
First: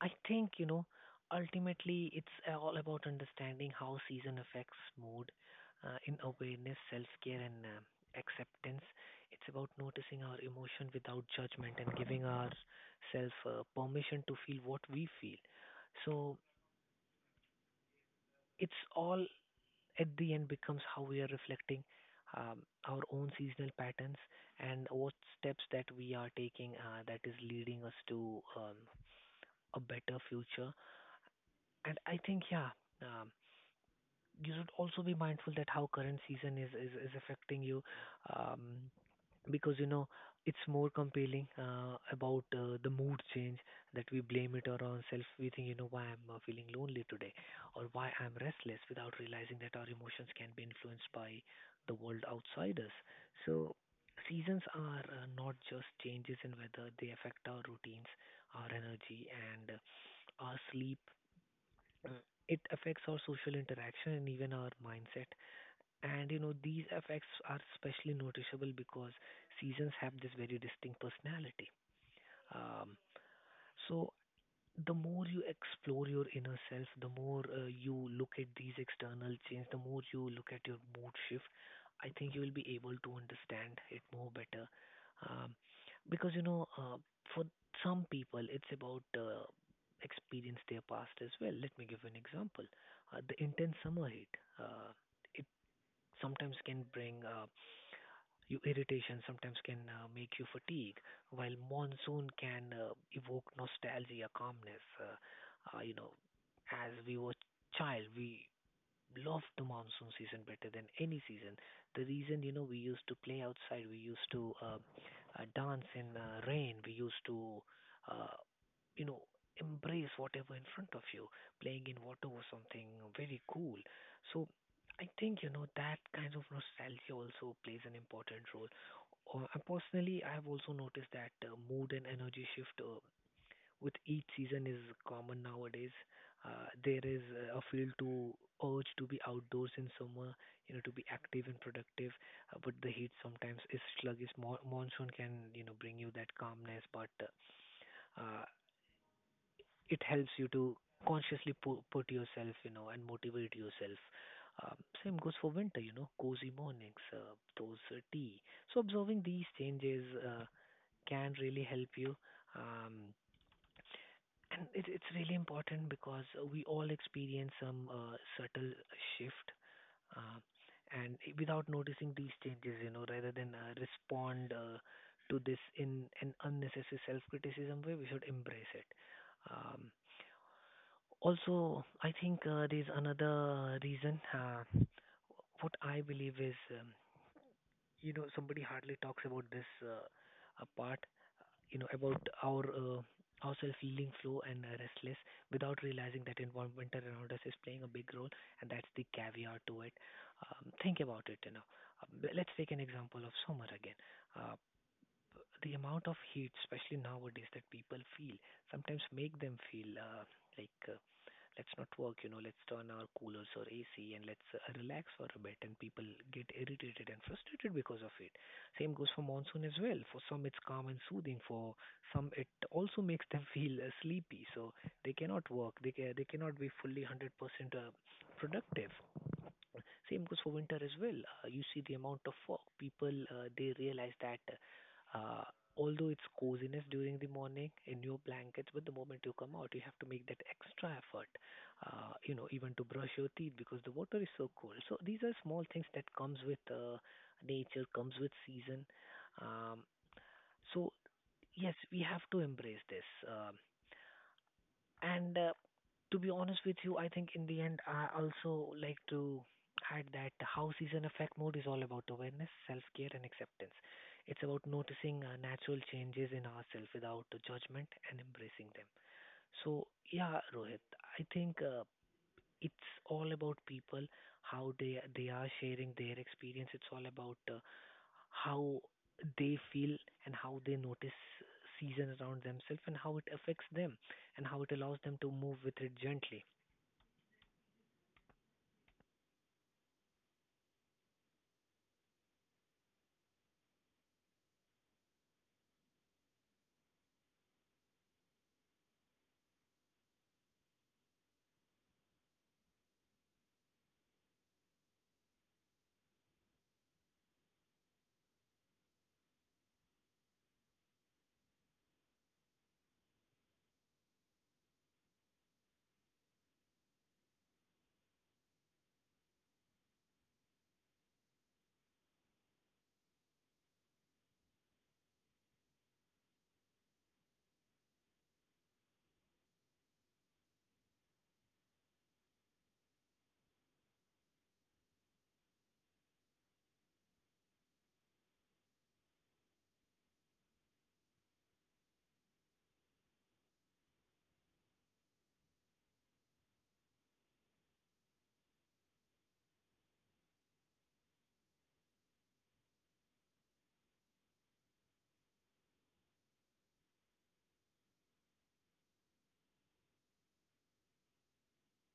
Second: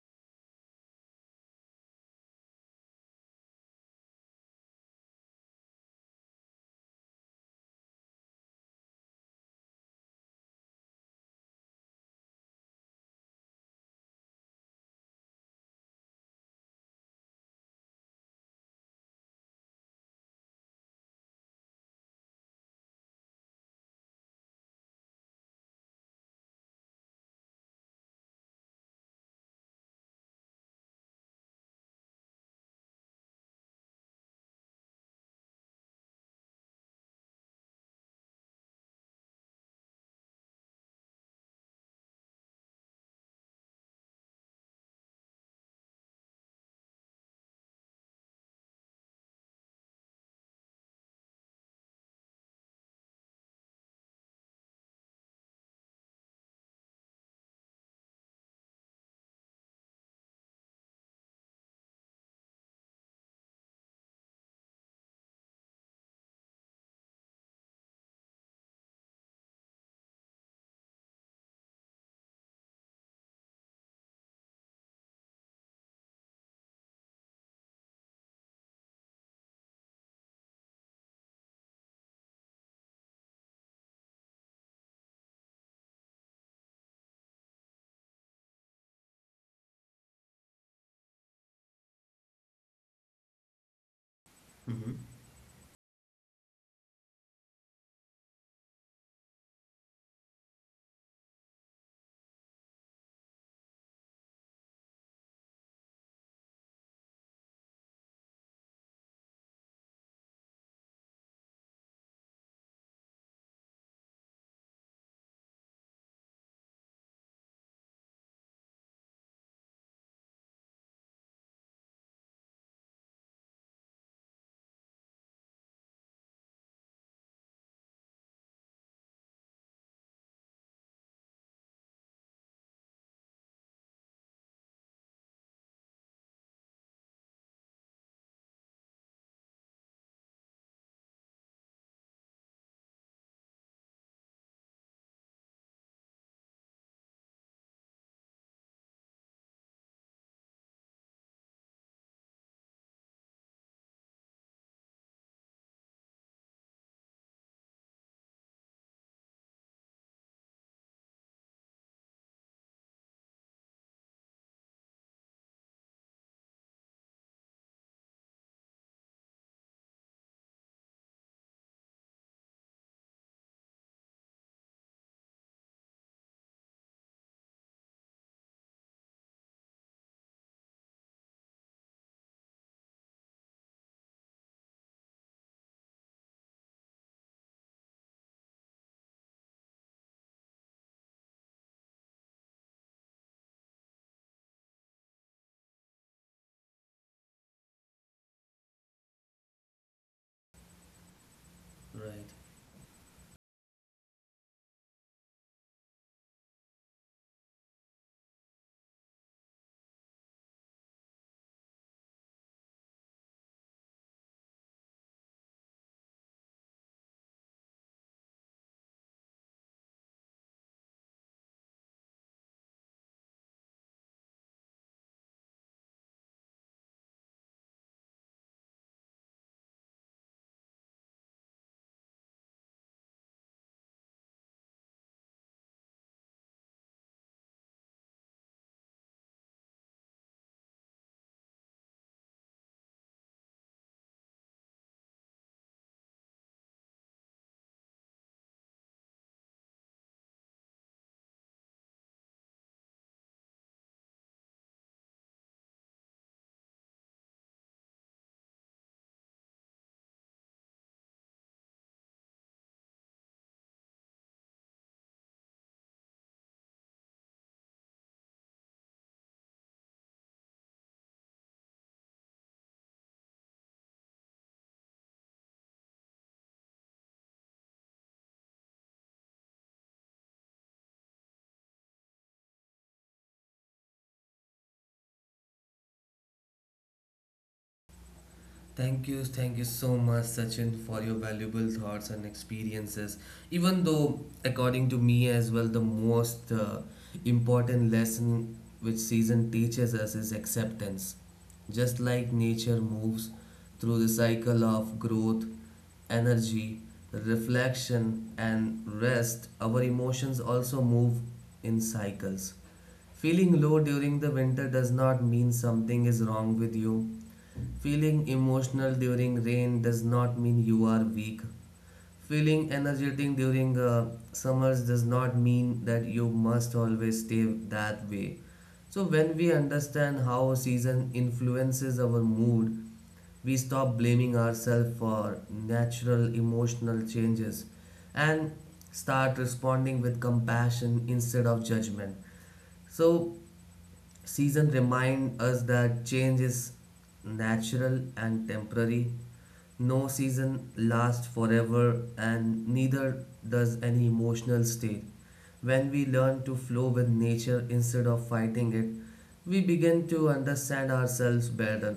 I think, you know, ultimately it's all about understanding how season affects mood, in awareness, self care, and acceptance. It's about noticing our emotion without judgment and giving ourselves permission to feel what we feel. So it's all at the end becomes how we are reflecting um, our own seasonal patterns, and what steps that we are taking that is leading us to a better future. And I think, yeah. Um, you should also be mindful that how current season is affecting you, um, because you know it's more compelling about the mood change, that we blame it on ourselves. We think, you know, why I'm feeling lonely today, or why I'm restless, without realizing that our emotions can be influenced by the world outside us. So seasons are not just changes in weather. They affect our routines, our energy, and our sleep. It affects our social interaction and even our mindset. And you know, these effects are especially noticeable because seasons have this very distinct personality. Um, so the more you explore your inner self, the more you look at these external change, the more you look at your mood shift, I think you will be able to understand it more better. Um, because, you know, for some people, it's about experience their past as well. Let me give you an example. The intense summer heat, uh,
Hmm.
it sometimes can bring your irritation, sometimes can make you fatigue, while monsoon can evoke nostalgia, calmness. You know, as we were child, we love the monsoon season better than any season. The reason, you know, we used to play outside, we used to dance in rain, we used to, uh, you know, embrace whatever in front of you. Playing in water was something very cool. So I think, you know, that kind of nostalgia also plays an important role. And personally, I've also noticed that mood and energy shift with each season is common nowadays. There is a feel to urge to be outdoors in summer, you know, to be active and productive. But the heat sometimes is sluggish. Monsoon can, you know, bring you that calmness, but uh, uh, it helps you to consciously put yourself, you know, and motivate yourself. Um, Same goes for winter, you know, cozy mornings, those tea. So observing these changes can really help you. Um, And it's really important because we all experience some subtle shift, uh, and without noticing these changes, you know, rather than respond to this in an unnecessary self-criticism way, we should embrace it. Um, Also, I think there's another reason. What I believe is, you know, somebody hardly talks about this part, you know, about our ourselves feeling flow and restless, without realizing that environment around us is playing a big role, and that's the caveat to it. Think about it, you know.
Right.
Let's take an example of summer again. Uh, the amount of heat, especially nowadays, that people feel sometimes make them feel like let's not work, you know, let's turn our coolers or AC, and let's relax for a bit. And people get irritated and frustrated because of it. Same goes for monsoon as well. For some, it's calm and soothing. For some, it also makes them [LAUGHS] feel sleepy. So they cannot work. They cannot be fully 100% productive. Same goes for winter as well. You see the amount of fog. People, they realize that uh, although it's coziness during the morning in your blankets, but the moment you come out, you have to make that extra effort, you know, even to brush your teeth because the water is so cold. So these are small things that comes with nature, comes with season. Um, so yes, we have to embrace this. And To be honest with you, I think in the end, I also like to add that how season affect mood is all about awareness, self care, and acceptance. It's about noticing natural changes in ourselves without judgment and embracing them. So, yeah, Rohit, I think it's all about people, how they are sharing their experience. It's all about how they feel, and how they notice season around themselves, and how it affects them, and how it allows them to move with it gently.
Thank you so much, Sachin, for your valuable thoughts and experiences. Even though, according to me as well, the most important lesson which season teaches us is acceptance. Just like nature moves through the cycle of growth, energy, reflection, and rest, our emotions also move in cycles. Feeling low during the winter does not mean something is wrong with you. Feeling emotional during rain does not mean you are weak. Feeling energetic during summers does not mean that you must always stay that way. So, when we understand how season influences our mood, we stop blaming ourselves for natural emotional changes and start responding with compassion instead of judgment. So, season remind us that change is natural and temporary. No season lasts forever and neither does any emotional state. When we learn to flow with nature instead of fighting it, we begin to understand ourselves better.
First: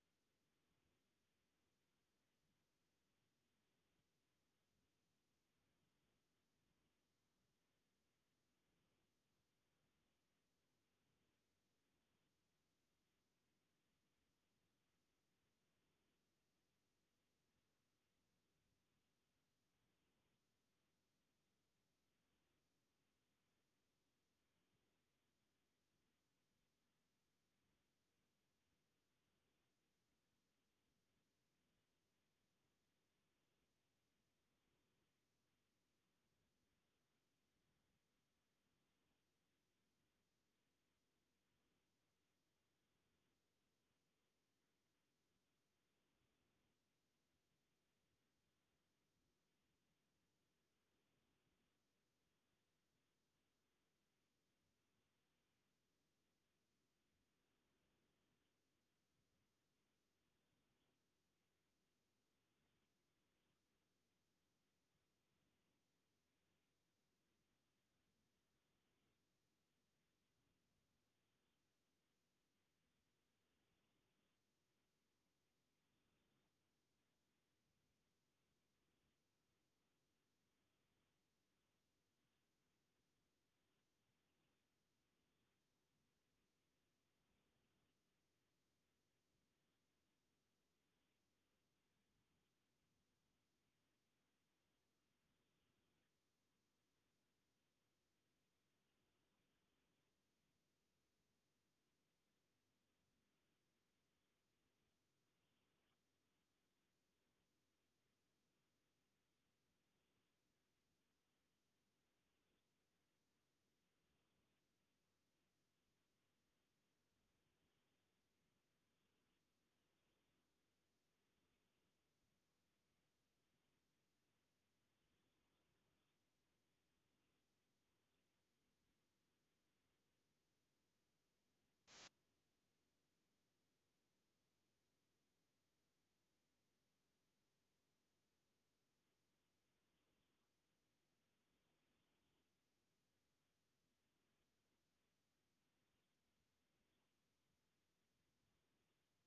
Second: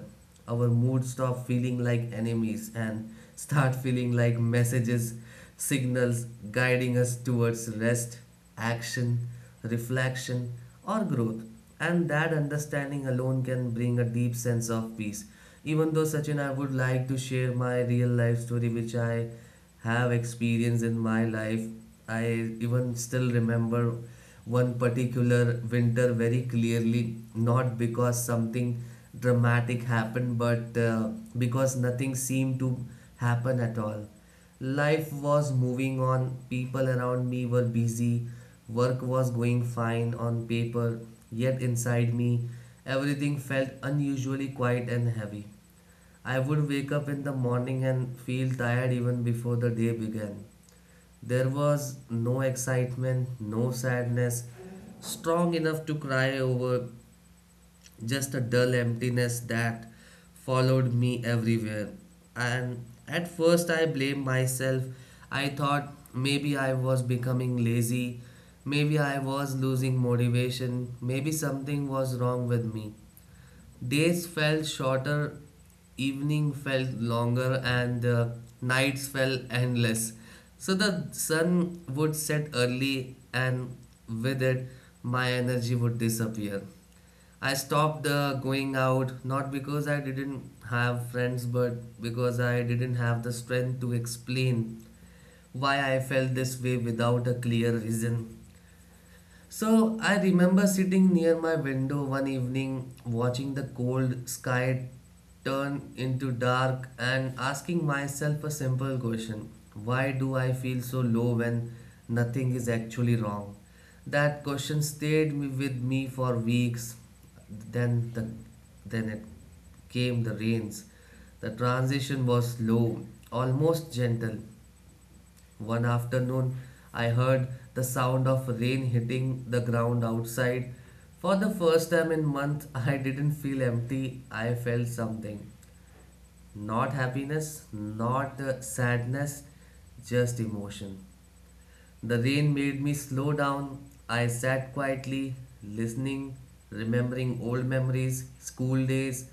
Our moods stop feeling like enemies and start feeling like messages, signals guiding us towards rest, action, reflection, or growth. And that understanding alone can bring a deep sense of peace. Even though, Sachin, I would like to share my real life story, which I have experienced in my life. I even still remember one particular winter very clearly, not because something dramatic happened, but because nothing seemed to happen at all. Life was moving on, people around me were busy, work was going fine on paper, yet inside me, everything felt unusually quiet and heavy. I would wake up in the morning and feel tired even before the day began. There was no excitement, no sadness, strong enough to cry over, just a dull emptiness that followed me everywhere. And at first, I blamed myself. I thought maybe I was becoming lazy, maybe I was losing motivation, maybe something was wrong with me. Days felt shorter, evening felt longer, and nights felt endless. So the sun would set early, and with it, my energy would disappear. I stopped going out not because I didn't have friends, but because I didn't have the strength to explain why I felt this way without a clear reason. So I remember sitting near my window one evening, watching the cold sky turn into dark and asking myself a simple question: why do I feel so low when nothing is actually wrong? That question stayed with me for weeks. Then, the, then it came the rains. The transition was slow, almost gentle, one afternoon, I heard the sound of rain hitting the ground outside. For the first time in months, [LAUGHS] I didn't feel empty. I felt something. Not happiness, not sadness, just emotion. The rain made me slow down. I sat quietly, listening, remembering old memories, school days,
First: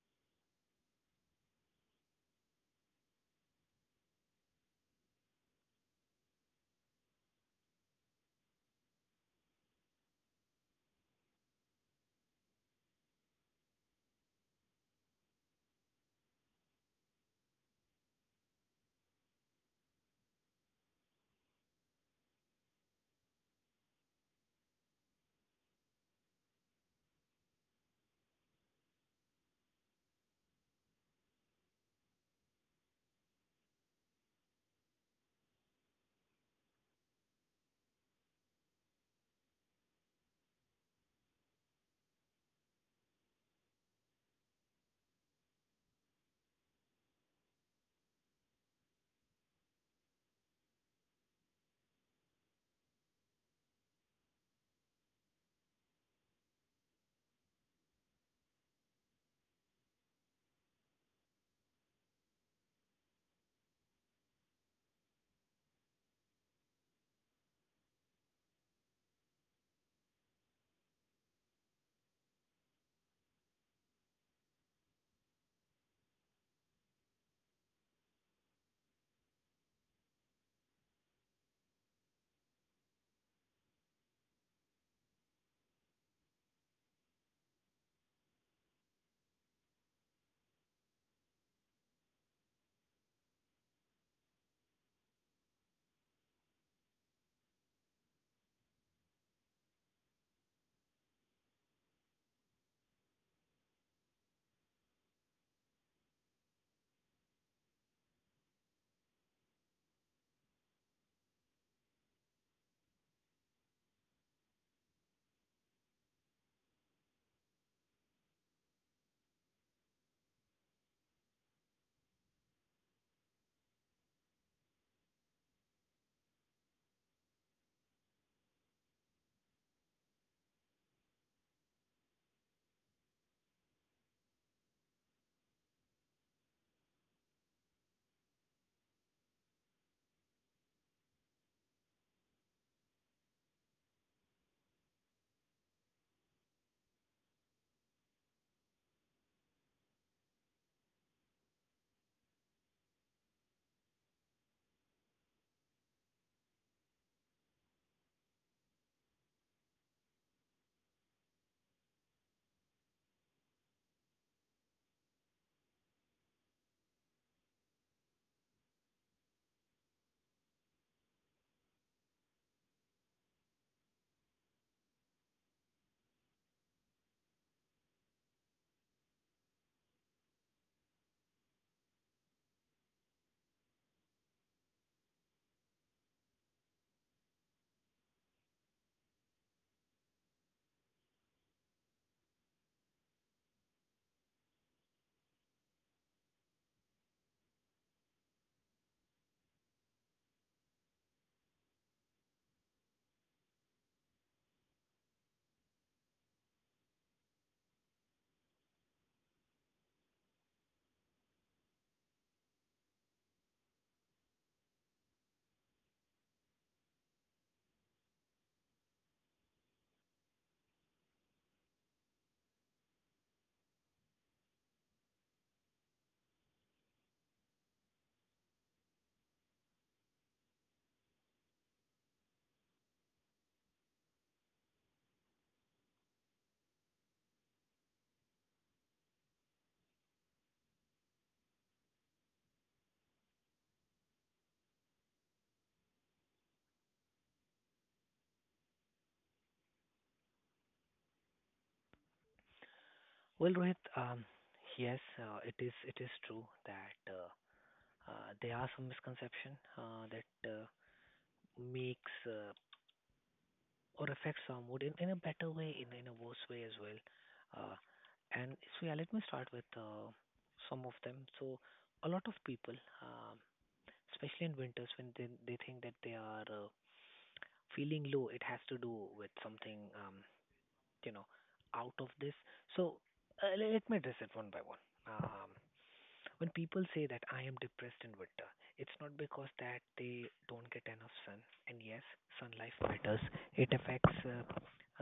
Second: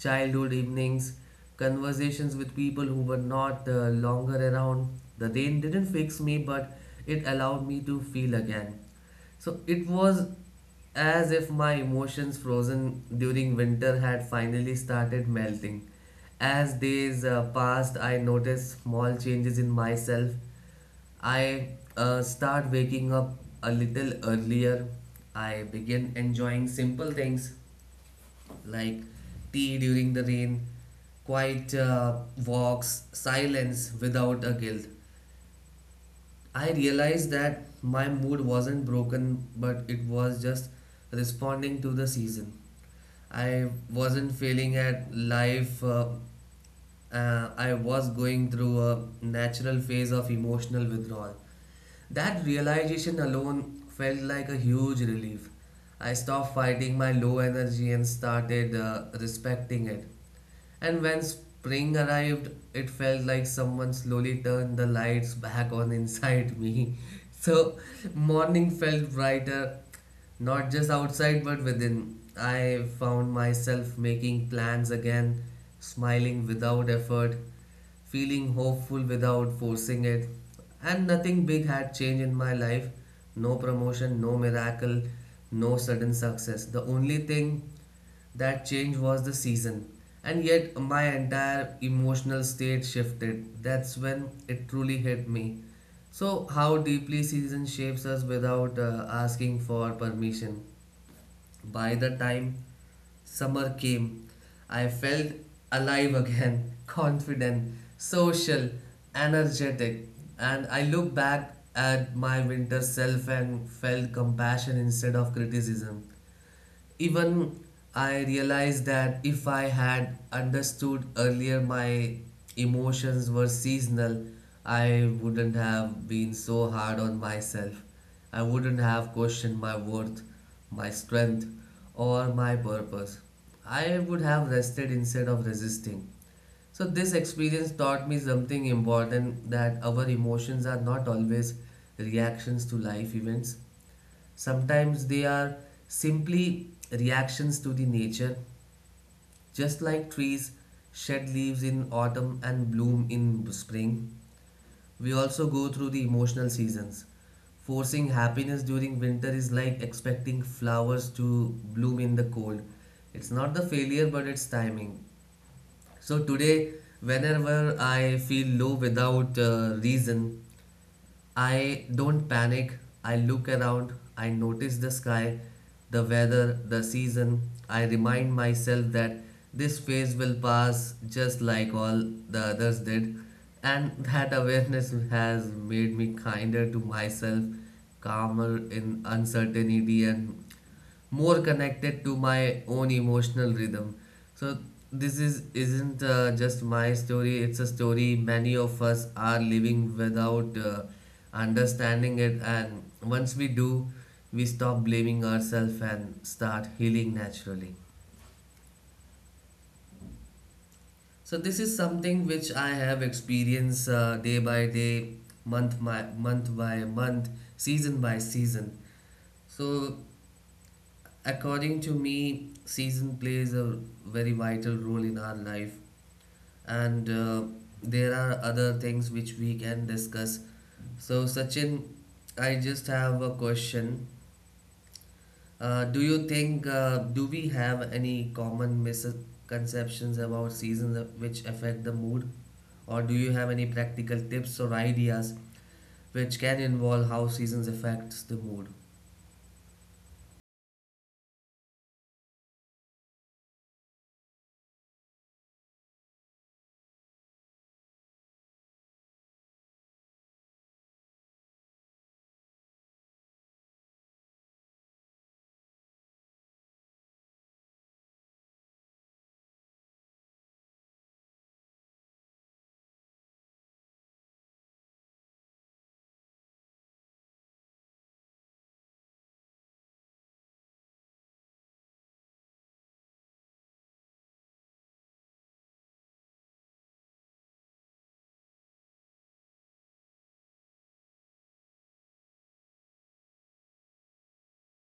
childhood evenings, conversations with people who were not longer around. The rain didn't fix me, but it allowed me to feel again. So it was as if my emotions frozen during winter had finally started melting. As days passed, I noticed small changes in myself. I start waking up a little earlier. I begin enjoying simple things like tea during the rain, quiet walks, silence without a guilt. I realized that my mood wasn't broken, but it was just responding to the season. I wasn't failing at life. I was going through a natural phase of emotional withdrawal. That realization alone felt like a huge relief. I stopped fighting my low energy and started respecting it. And when spring arrived, it felt like someone slowly turned the lights back on inside me. [LAUGHS] So, morning felt brighter, not just outside, but within. I found myself making plans again, smiling without effort, feeling hopeful without forcing it. And nothing big had changed in my life, no promotion, no miracle, no sudden success. The only thing that change was the season. And yet, my entire emotional state shifted. That's when it truly hit me. So, how deeply season shapes us without asking for permission. By the time summer came, I felt alive again, [LAUGHS] confident, social, energetic. And I looked back at my winter self and felt compassion instead of criticism. Even I realized that if I had understood earlier my emotions were seasonal, I wouldn't have been so hard on myself. I wouldn't have questioned my worth, my strength, or my purpose. I would have rested instead of resisting. So, this experience taught me something important, that our emotions are not always reactions to life events. Sometimes they are simply reactions to the nature, just like trees shed leaves in autumn and bloom in spring. We also go through the emotional seasons. Forcing happiness during winter is like expecting flowers to bloom in the cold. It's not the failure, but it's timing. So today, whenever I feel low without reason, I don't panic. I look around. I notice the sky, the weather, the season. I remind myself that this phase will pass just like all the others did. And that awareness has made me kinder to myself, calmer in uncertainty, and more connected to my own emotional rhythm. So this is isn't just my story. It's a story many of us are living without understanding it. And once we do, we stop blaming ourselves and start healing naturally. So this is something which I have experienced day by day, month by month, season by season. So according to me, season plays a very vital role in our life, and there are other things which we can discuss. So, Sachin, I just have a question. Do you think do we have any common misconceptions about seasons which affect the mood, or do you have any practical tips or ideas which can involve how seasons affects the mood?
Well, Rohit, yes, it is true that there are some misconception that makes or affects our mood in a better way, in a worse way as well. Uh, and so, yeah, let me start with some of them. So, a lot of people, um, especially in winters, when they think that they are feeling low, it has to do with something, you know, out of this. So, let me address it one by one. Um, when people say that I am depressed in winter, it's not because that they don't get enough sun. And yes, sun life matters. It affects uh,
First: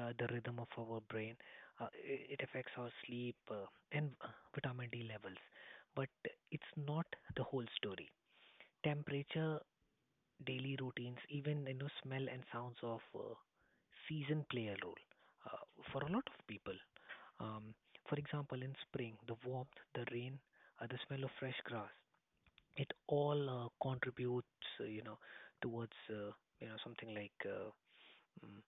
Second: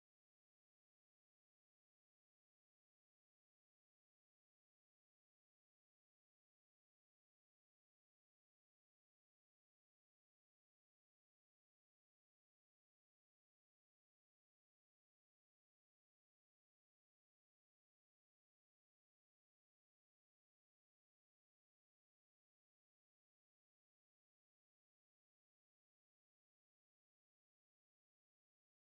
uh, the rhythm of our brain. It affects our sleep, and vitamin D levels. But it's not the whole story. Temperature, daily routines, even, you know, smell and sounds of season play a role uh, for a lot of people. Um, for example, in spring, the warmth, the rain, the smell of fresh grass, it all contributes, you know, towards you know something like, mm,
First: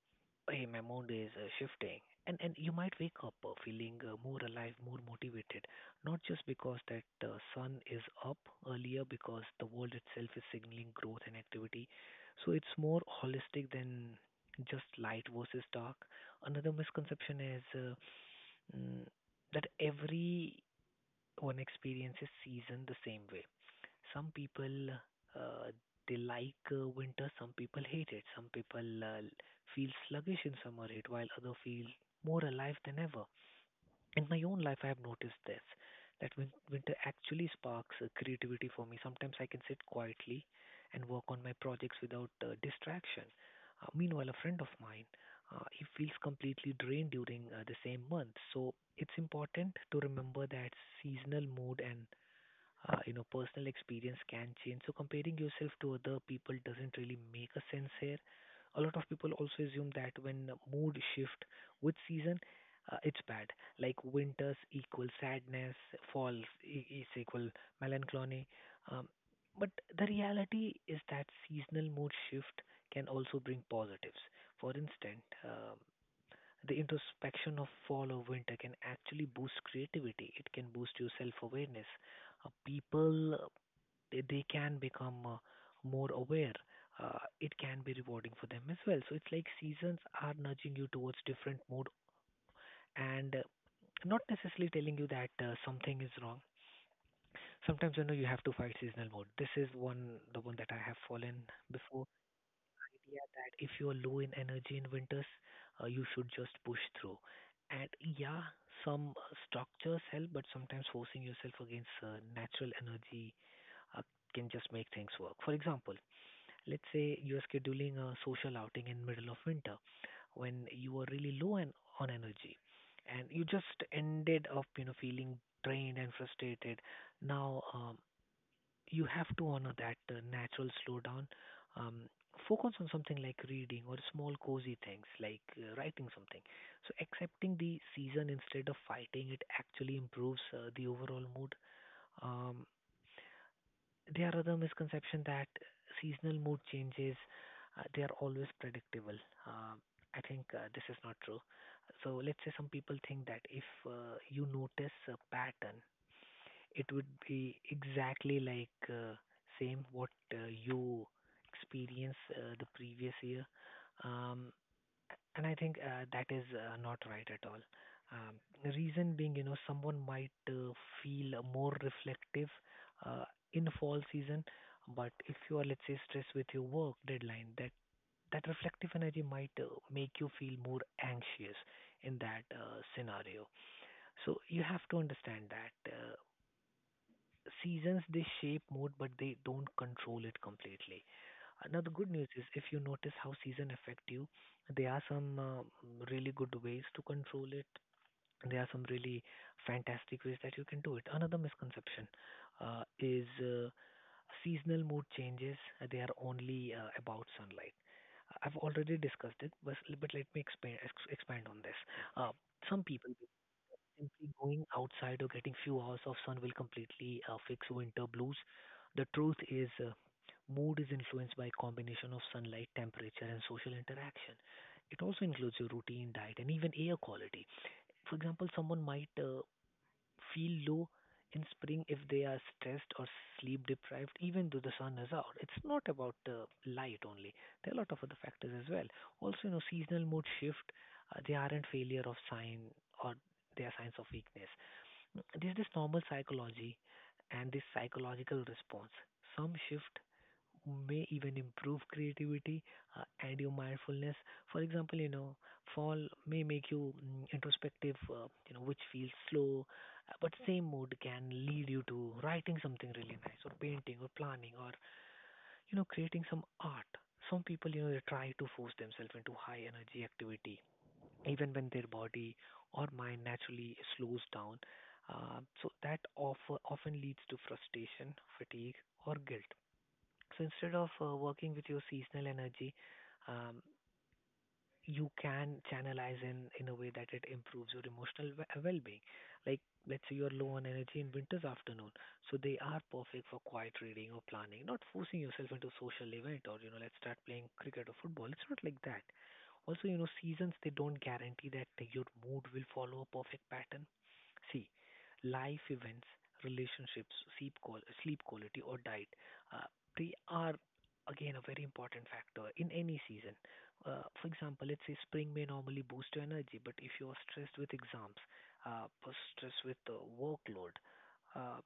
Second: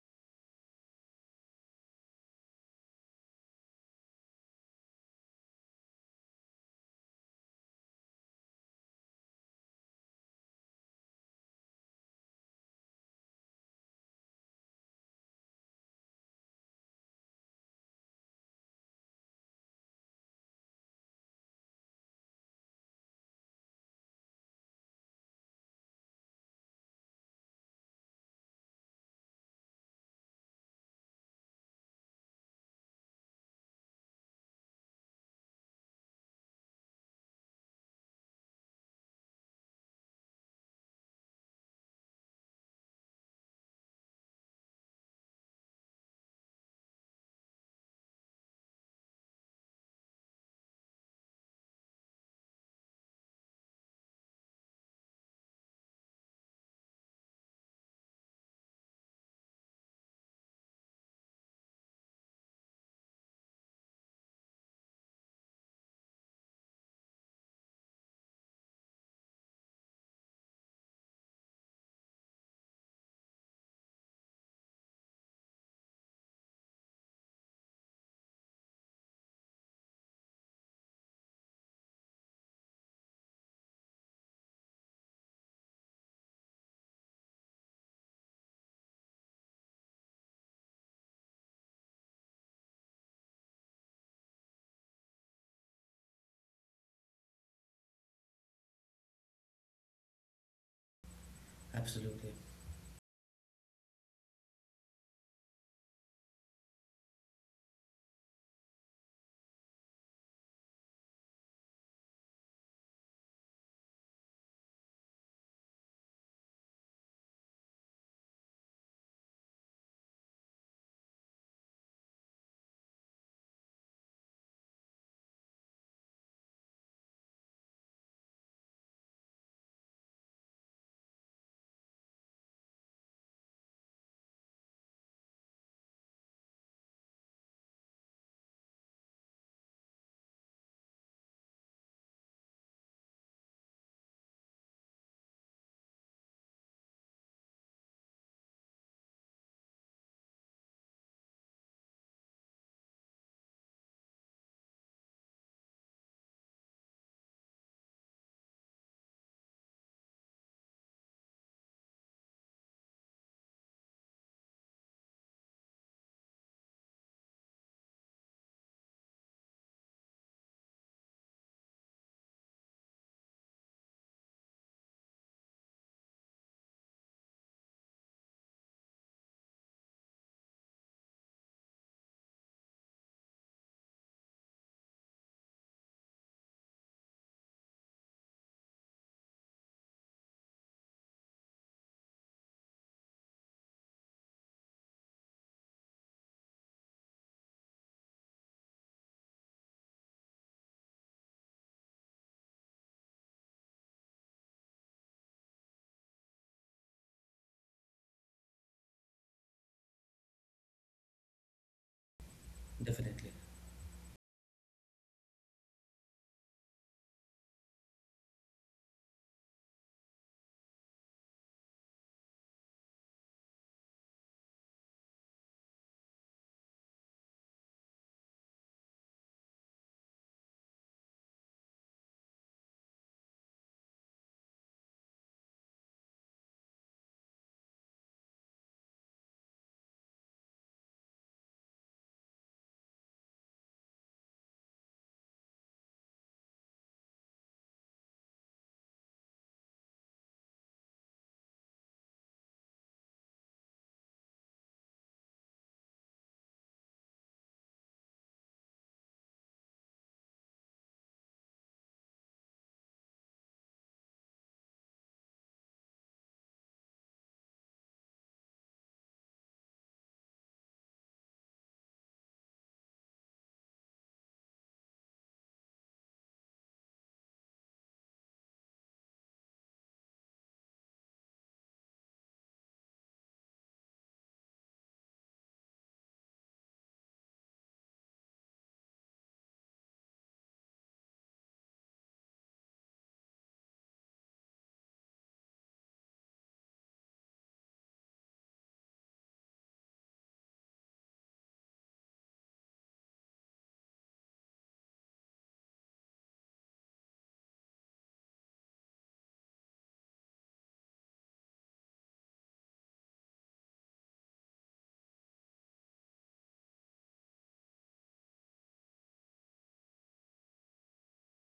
hey, my mood is shifting, and you might wake up feeling more alive, more motivated, not just because that sun is up earlier, because the world itself is signaling growth and activity. So it's more holistic than just light versus dark. Another misconception is mm, that everyone experiences season the same way. Some people, uh, they like winter, some people hate it. Some people feel sluggish in summer heat, while other feel more alive than ever. In my own life, I have noticed this, that winter actually sparks creativity for me. Sometimes I can sit quietly and work on my projects without distraction. Meanwhile, a friend of mine, he feels completely drained during the same month. So it's important to remember that seasonal mood and you know, personal experience can change. So comparing yourself to other people doesn't really make a sense here. A lot of people also assume that when mood shift with season, it's bad. Like winters equal sadness, falls is equal melancholy. Um, but the reality is that seasonal mood shift can also bring positives. For instance, the introspection of fall or winter can actually boost creativity. It can boost your self awareness. People, they can become more aware. It can be rewarding for them as well. So it's like seasons are nudging you towards different mode, and not necessarily telling you that something is wrong. Sometimes, you know, you have to fight seasonal mode. This is one that I have fallen before.
Absolutely,
If you are low in energy in winters, you should just push through. And yeah, some structures help, but sometimes forcing yourself against natural energy uh, can just make things work. For example, let's say you're scheduling a social outing in middle of winter when you are really on energy, and you just ended up, you know, feeling drained and frustrated. Now, you have to honor that natural slowdown. Um, Focus on something like reading or small cozy things like writing something. So accepting the season instead of fighting it actually improves the overall mood. Um, there are other misconception that seasonal mood changes they are always predictable. Um, I think this is not true. So let's say some people think that if you notice a pattern, it would be exactly like same what you experienced the previous year. Um, and I think that is not right at all. Um, the reason being, you know, someone might feel more reflective uh, in fall season, but if you are, let's say, stressed with your work deadline, that reflective energy might make you feel more anxious in that scenario. So you have to understand that. Seasons, they shape mood, but they don't control it completely. Now the good news is, if you notice how season affect you, there are some really good ways to control it. There are some really fantastic ways that you can do it. Another misconception is seasonal mood changes. They are only about sunlight. I've already discussed it, but let me expand expand on this. Uh, some people
definitely,
simply going outside or getting few hours of sun will completely fix winter blues. The truth is, mood is influenced by combination of sunlight, temperature, and social interaction. It also includes your routine, diet, and even air quality. For example, someone might feel low in spring if they are stressed or sleep deprived, even though the sun is out. It's not about light only. There are a lot of other factors as well. Also, you know, seasonal mood shift. They aren't failure of sign or they are signs of weakness. There's this normal psychology and this psychological response. Some shift may even improve creativity and your mindfulness. For example, you know, fall may make you introspective, you know, which feels slow, but same mood can lead you to writing something really nice, or painting, or planning, or you know, creating some art. Some people, you know, they try to force themselves into high energy activity even when their body or mind naturally slows down. So that of, often leads to frustration, fatigue, or guilt. So instead of working with your seasonal energy, um, you can channelize in a way that it improves your emotional well-being. Like, let's say you're low on energy in winter's afternoon, so they are perfect for quiet reading or planning, not forcing yourself into social event, or you know, let's start playing cricket or football. It's not like that. Also, you know, seasons, they don't guarantee that your mood will follow a perfect pattern. See, life events, relationships, sleep quality, or diet, uh, they are again a very important factor in any season. For example, let's say spring may normally boost your energy, but if you are stressed with exams, or stressed with the workload, uh,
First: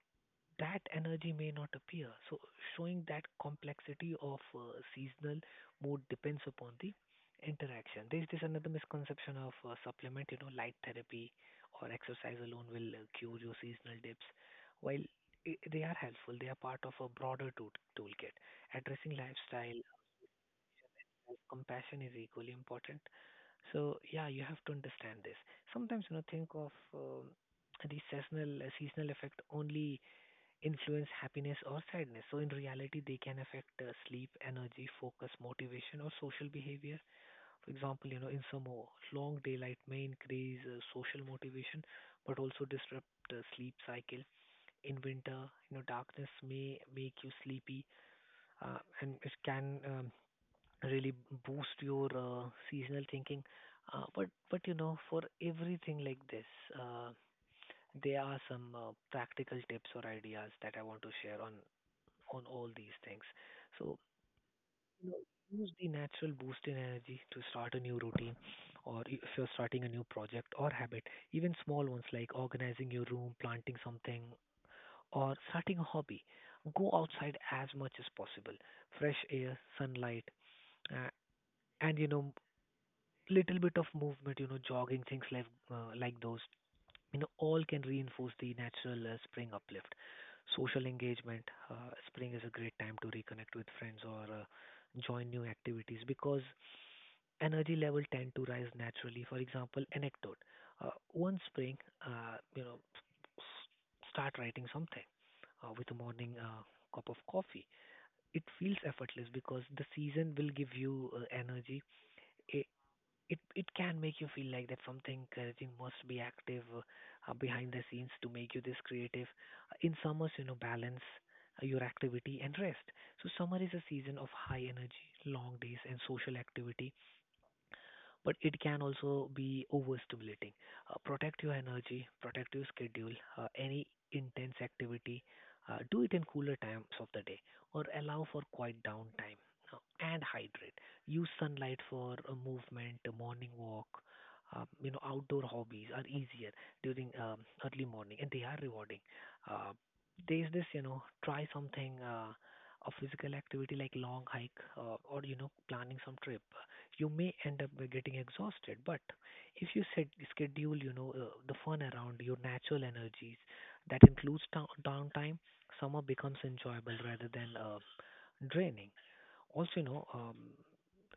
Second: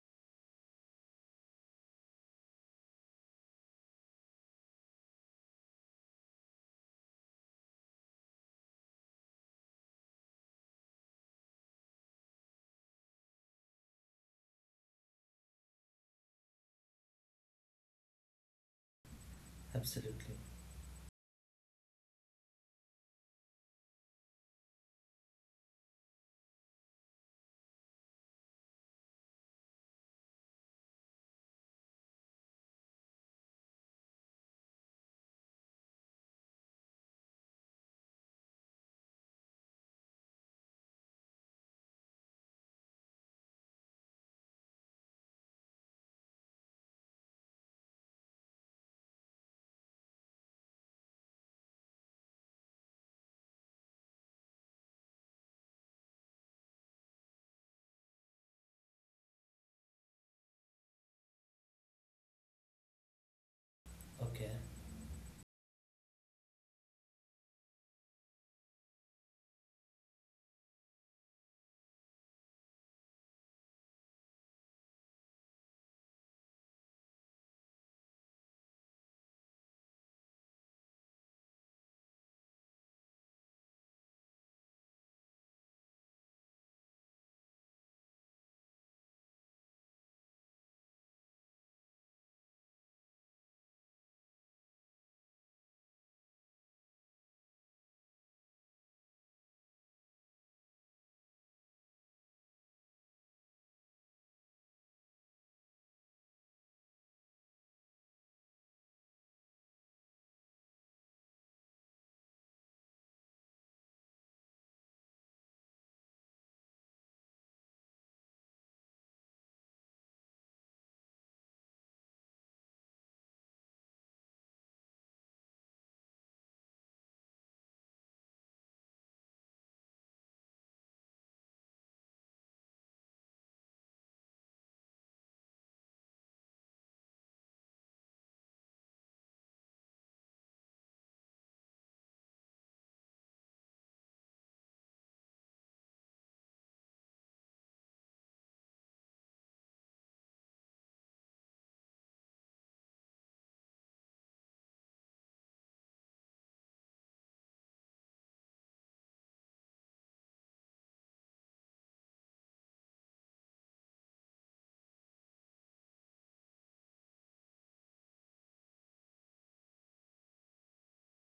that energy may not appear. So, showing that complexity of seasonal mood depends upon the interaction. There's this another misconception of supplement, you know, light therapy or exercise alone will cure your seasonal dips. While I they are helpful, they are part of a broader toolkit addressing lifestyle,
absolutely.
compassion is equally important. So yeah, you have to understand this. Sometimes you know think of the seasonal effect only influence happiness or sadness. So in reality, they can affect sleep, energy, focus, motivation, or social behavior. For example, you know, in summer, long daylight may increase social motivation, but also disrupt the sleep cycle. In winter, you know, darkness may make you sleepy, and it can really boost your seasonal thinking. But you know, for everything like this, uh, there are some practical tips or ideas that I want to share on all these things. So
Okay.
you know, use the natural boost in energy to start a new routine, or if you're starting a new project or habit, even small ones like organizing your room, planting something, or starting a hobby. Go outside as much as possible. Fresh air, sunlight, uh, and you know, little bit of movement, you know, jogging, things like those, you know, all can reinforce the natural spring uplift. Social engagement, spring is a great time to reconnect with friends, or join new activities, because energy level tend to rise naturally. For example, anecdote. One spring, you know, start writing something with a morning cup of coffee. It feels effortless because the season will give you energy. I it it can make you feel like that something encouraging must be active behind the scenes to make you this creative. In summers, you know, balance your activity and rest. So summer is a season of high energy, long days, and social activity, but it can also be overstimulating. Protect your energy, protect your schedule, any intense activity. Do it in cooler times of the day, or allow for quiet downtime, and hydrate. Use sunlight for a movement, a morning walk. You know, outdoor hobbies are easier during early morning, and they are rewarding. Uh, there's this, you know, try something, a physical activity like long hike, or, you know, planning some trip, you may end up by getting exhausted. But if you set schedule, you know, the fun around your natural energies, that includes downtime, summer becomes enjoyable rather than draining. Also, you know,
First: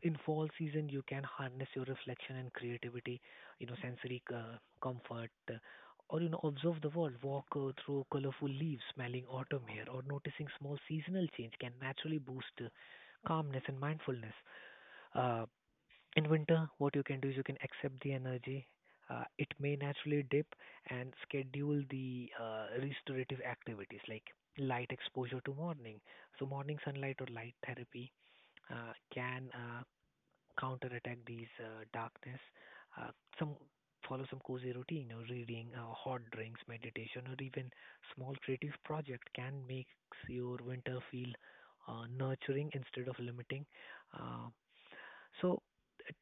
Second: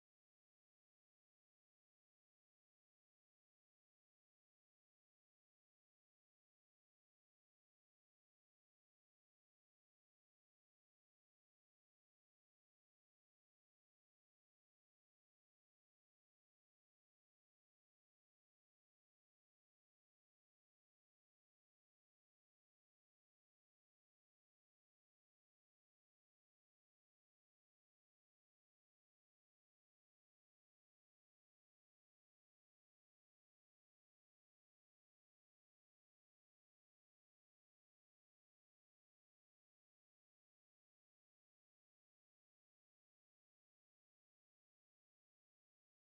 in fall season, you can harness your reflection and creativity, you know, sensory comfort, or you know, observe the world, walk through colorful leaves, smelling autumn air, or noticing small seasonal change can naturally boost calmness and mindfulness. Uh, in winter what you can do is, you can accept the energy, it may naturally dip, and schedule the restorative activities like light exposure to morning. So morning sunlight or light therapy can counterattack these darkness. uh, some follow some cozy routine, or reading, hot drinks, meditation, or even small creative project can make your winter feel nurturing instead of limiting. uh, so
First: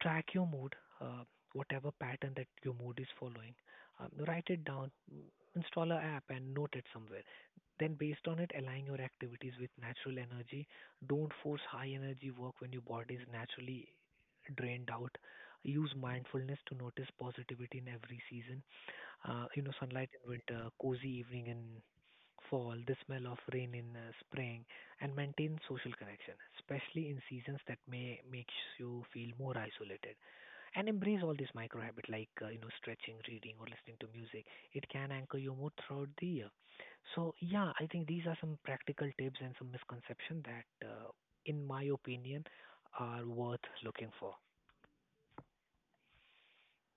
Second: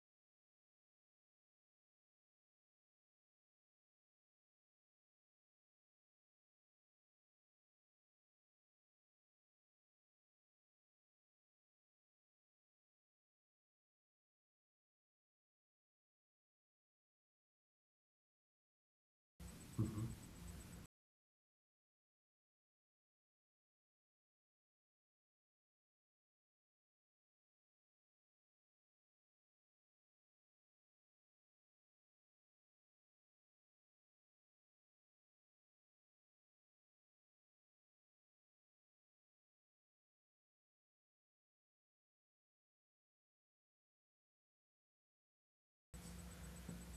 track your mood, uh, whatever pattern that your mood is following. Write it down, install an app and note it somewhere. Then, based on it, align your activities with natural energy. Don't force high energy work when your body is naturally drained out. Use mindfulness to notice positivity in every season, you know, sunlight in winter, cozy evening in fall, the smell of rain in spring, and maintain social connection, especially in seasons that may makes you feel more isolated. And embrace all these micro habit like you know, stretching, reading, or listening to music. It can anchor your mood throughout the year. So yeah, I think these are some practical tips and some misconception that, in my opinion, are worth looking for.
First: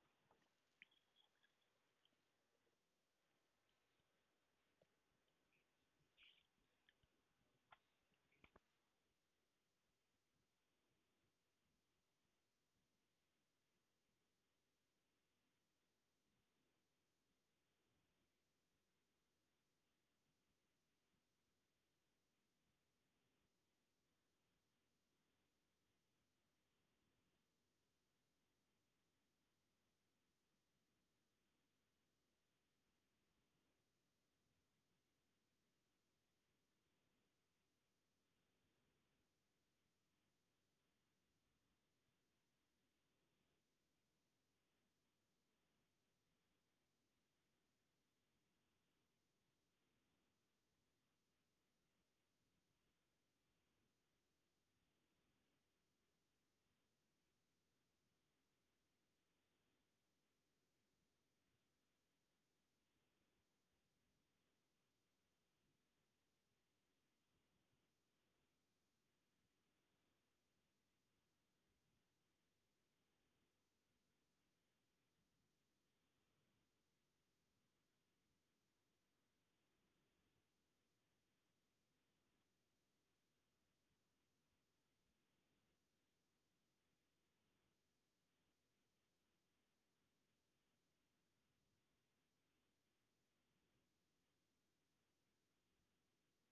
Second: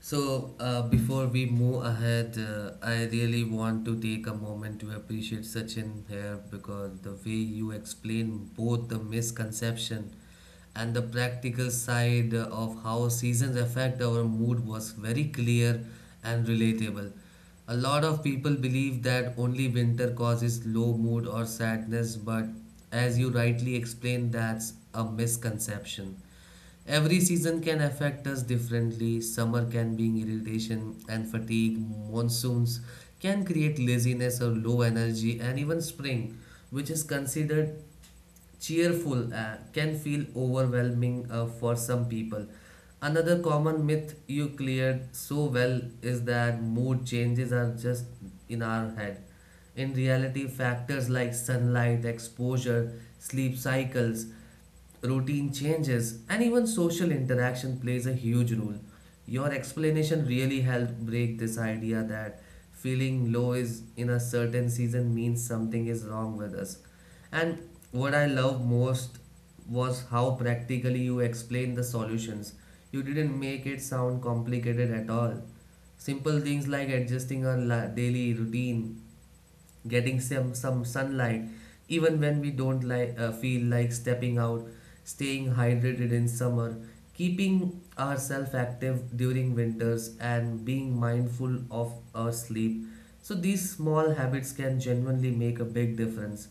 So, before we move ahead, I really want to take a moment to appreciate Sachin here because the way you explain both the misconception and the practical side of how seasons affect our mood was very clear and relatable. A lot of people believe that only winter causes low mood or sadness, but as you rightly explained, that's a misconception. Every season can affect us differently. Summer can bring irritation and fatigue. Monsoons can create laziness or low energy, and even spring, which is considered cheerful, can feel overwhelming for some people. Another common myth you cleared so well is that mood changes are just in our head. In reality, factors like sunlight, exposure, sleep cycles, routine changes, and even social interaction plays a huge role. Your explanation really helped break this idea that feeling low is in a certain season means something is wrong with us. And what I love most was how practically you explained the solutions. You didn't make it sound complicated at all. Simple things like adjusting our daily routine, getting some sunlight even when we don't like feel like stepping out, staying hydrated in summer, keeping ourselves active during winters, and being mindful of our sleep, so these small habits can genuinely make a big difference.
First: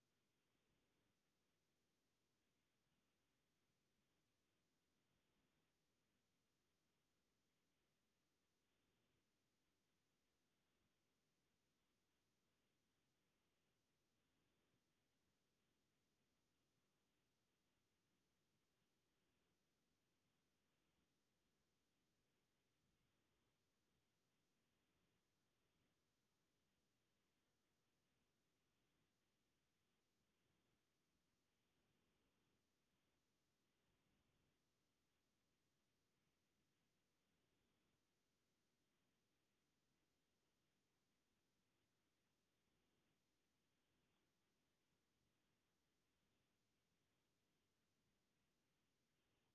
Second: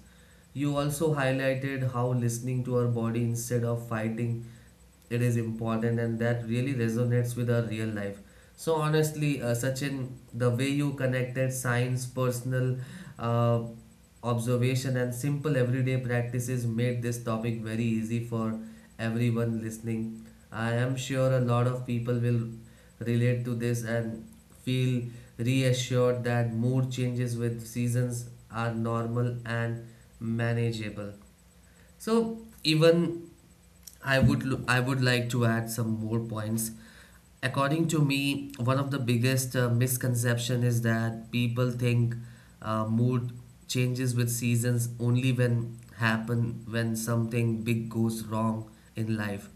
You also highlighted how listening to our body instead of fighting it is important, and that really resonates with our real life. So honestly, Sachin, the way you connected science, personal uh, observation, and simple everyday practices made this topic very easy for everyone listening. I am sure a lot of people will relate to this and feel reassured that mood changes with seasons are normal and manageable. So even I would like to add some more points. According to me, one of the biggest misconception is that people think mood changes with seasons only when happen when something big goes wrong in life.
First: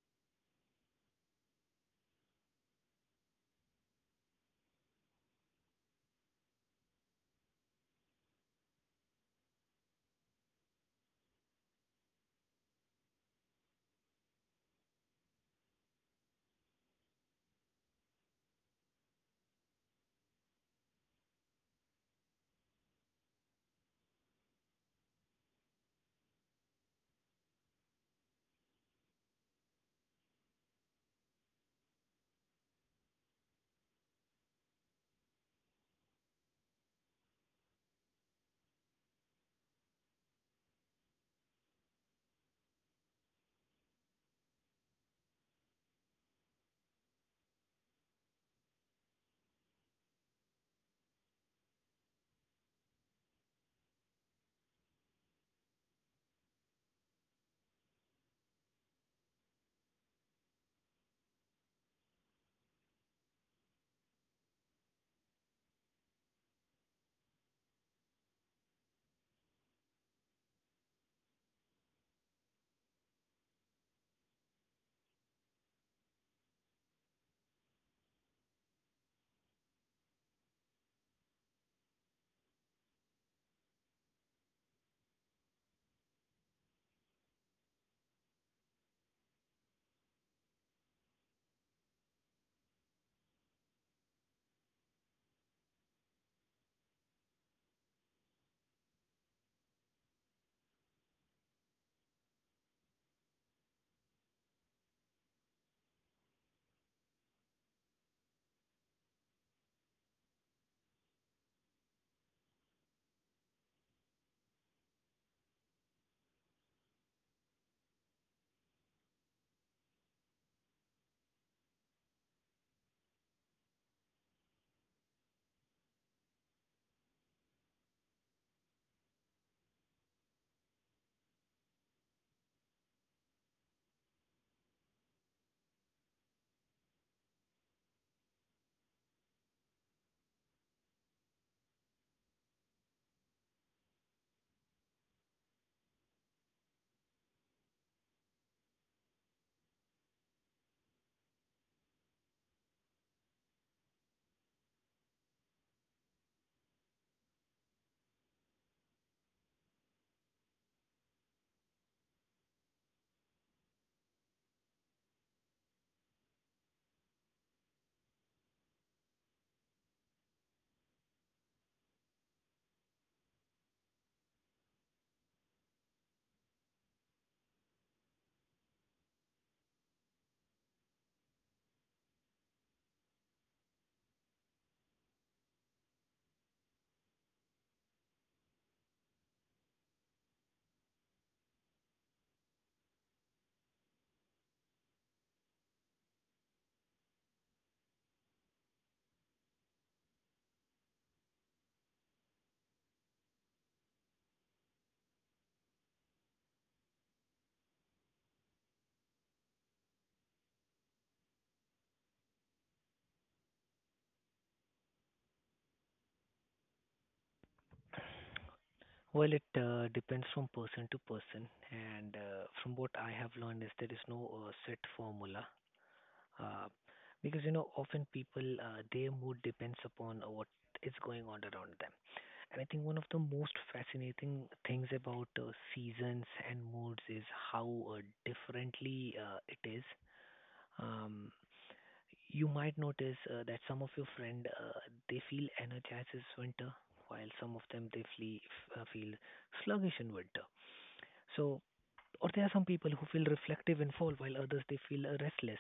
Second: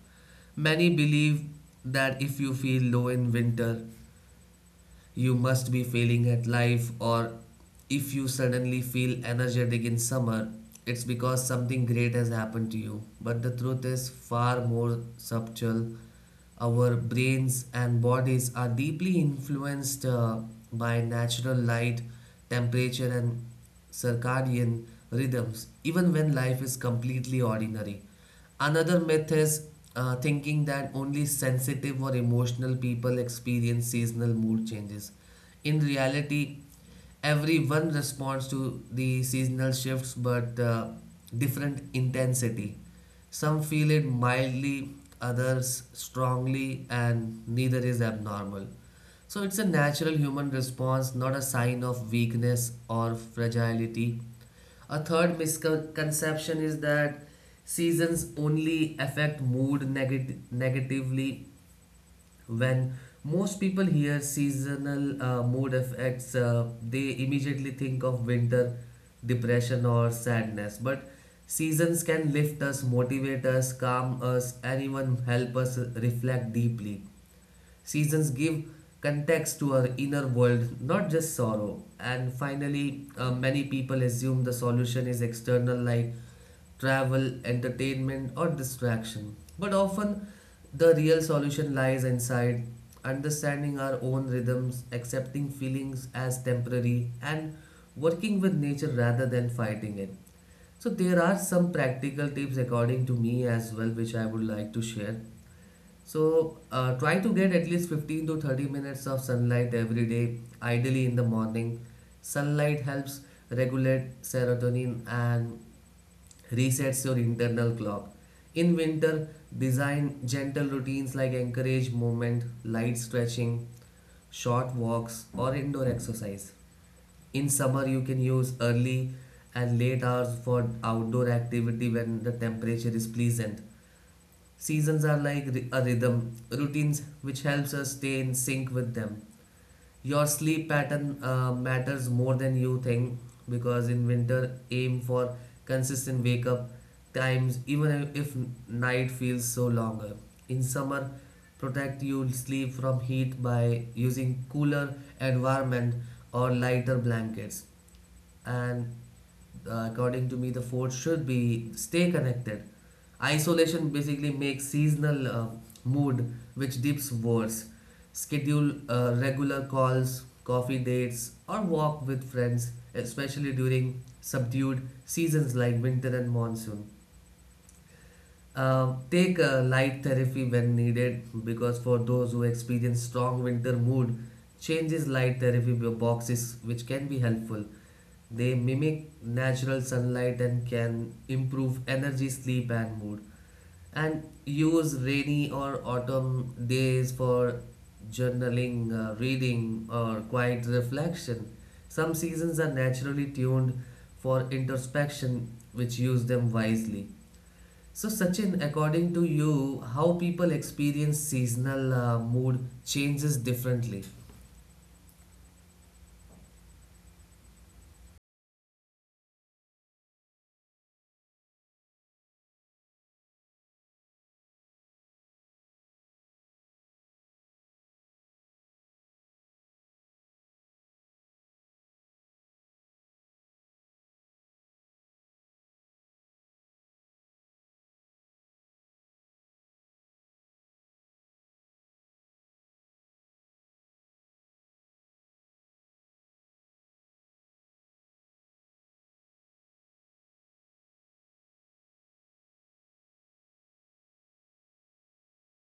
Many believe that if you feel low in winter, you must be failing at life, or if you suddenly feel energetic in summer, it's because something great has happened to you. But the truth is far more subtle. Our brains and bodies are deeply influenced by natural light, temperature, and circadian rhythms, even when life is completely ordinary. Another myth is thinking that only sensitive or emotional people experience seasonal mood changes. In reality, everyone responds to the seasonal shifts but different intensity. Some feel it mildly, others strongly, and neither is abnormal. So it's a natural human response, not a sign of weakness or fragility. A third misconception is that seasons only affect mood negatively. When most people hear seasonal mood effects, they immediately think of winter depression or sadness. But seasons can lift us, motivate us, calm us, and even help us reflect deeply. Seasons give context to our inner world, not just sorrow. And finally, many people assume the solution is external, like travel, entertainment, or distraction. But often, the real solution lies inside understanding our own rhythms, accepting feelings as temporary, and working with nature rather than fighting it. So, there are some practical tips according to me as well, which I would like to share. So try to get at least 15 to 30 minutes of sunlight every day, ideally in the morning. Sunlight helps regulate serotonin and resets your internal clock. In winter, design gentle routines like encourage movement, light stretching, short walks, or indoor exercise. In summer, you can use early and late hours for outdoor activity when the temperature is pleasant. Seasons are like a rhythm, routines which helps us stay in sync with them. Your sleep pattern matters more than you think, because in winter aim for consistent wake up times even if night feels so longer. In summer, protect your sleep from heat by using cooler environment or lighter blankets. And according to me, the fourth should be stay connected. Isolation basically makes seasonal mood which dips worse. Schedule regular calls, coffee dates, or walk with friends, especially during subdued seasons like winter and monsoon. Take light therapy when needed, because for those who experience strong winter mood changes, light therapy boxes which can be helpful. They mimic natural sunlight and can improve energy, sleep, and mood. And use rainy or autumn days for journaling, reading, or quiet reflection. Some seasons are naturally tuned for introspection, which use them wisely. So, Sachin, according to you, how people experience seasonal mood changes differently?
Well, it depends from person to person, and from what I have learned is, there is no set formula, uh, because you know often people their mood depends upon what is going on around them. And I think one of the most fascinating things about seasons and moods is how differently it is. Um, you might notice that some of your friend, they feel energized this winter, while some of them they feel sluggish in winter. So, or there are some people who feel reflective in fall, while others they feel restless.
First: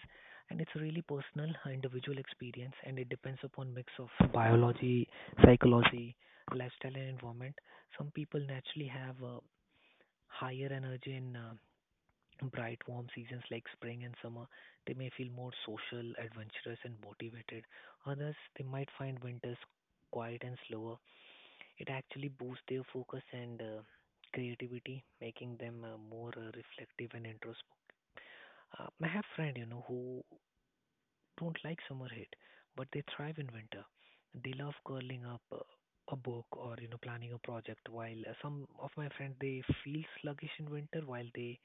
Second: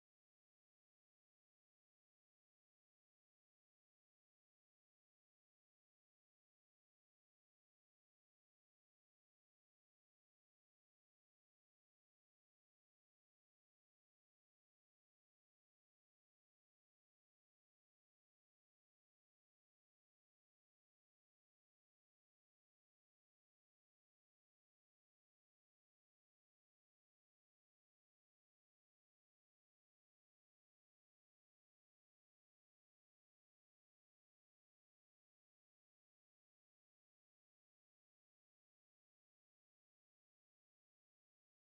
And it's really personal, individual experience, and it depends upon mix of biology, psychology, lifestyle, and environment. Some people naturally have higher energy in bright, warm seasons like spring and summer, they may feel more social, adventurous, and motivated. Others, they might find winters quiet and slower. It actually boosts their focus and creativity, making them more reflective and introspective. I have friends, you know, who don't like summer heat, but they thrive in winter. They love curling up a book, or you know, planning a project. While some of my friends they feel sluggish in winter, while they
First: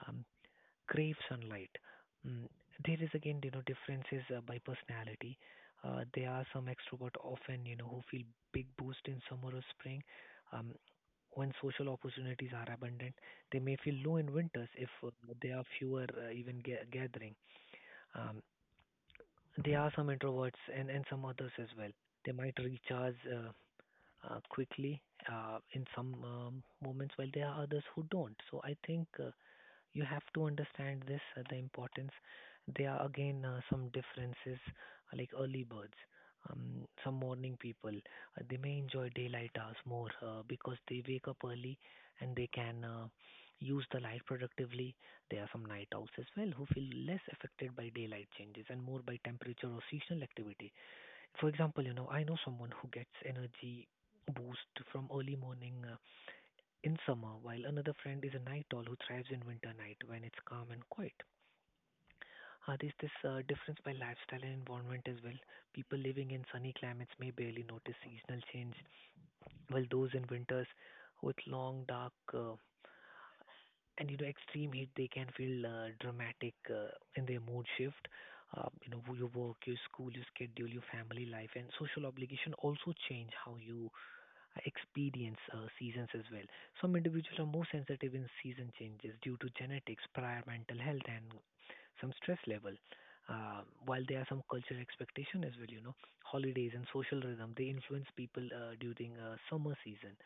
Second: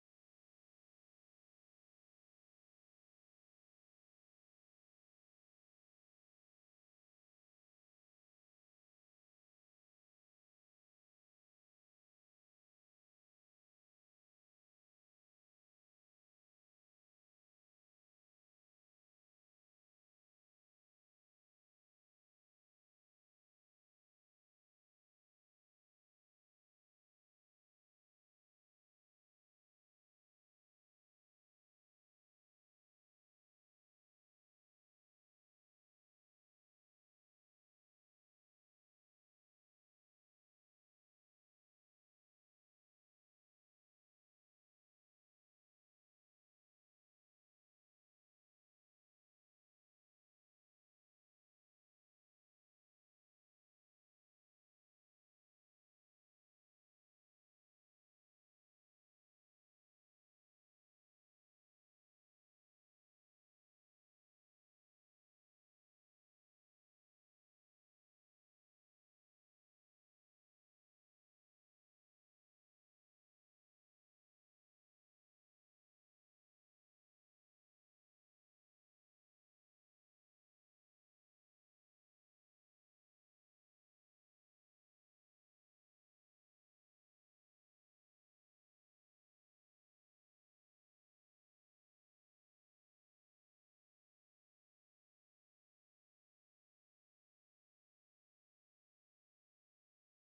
um, crave sunlight. Mm, There is again, you know, differences by personality. There are some extrovert often, you know, who feel big boost in summer or spring. Um, when social opportunities are abundant, they may feel low in winters if there are fewer even gathering. Um, there are some introverts and some others as well. They might recharge quickly in some moments, while there are others who don't. So I think you have to understand this, the importance. There are again some differences, like early birds, some morning people, they may enjoy daylight hours more because they wake up early, and they can use the light productively. There are some night owls as well, who feel less affected by daylight changes and more by temperature or seasonal activity. For example, you know, I know someone who gets energy boost from early morning in summer, while another friend is a night owl who thrives in winter night when it's calm and quiet. There's this difference by lifestyle and environment as well. People living in sunny climates may barely notice seasonal change, while those in winters with long, dark, and you know, extreme heat, they can feel dramatic in their mood shift. You know, your work, your school, your schedule, your family life, and social obligation also change how you experience seasons as well. Some individuals are more sensitive in season changes due to genetics, prior mental health, and some stress level. While there are some cultural expectation as well, you know, holidays and social rhythm, they influence people during summer season.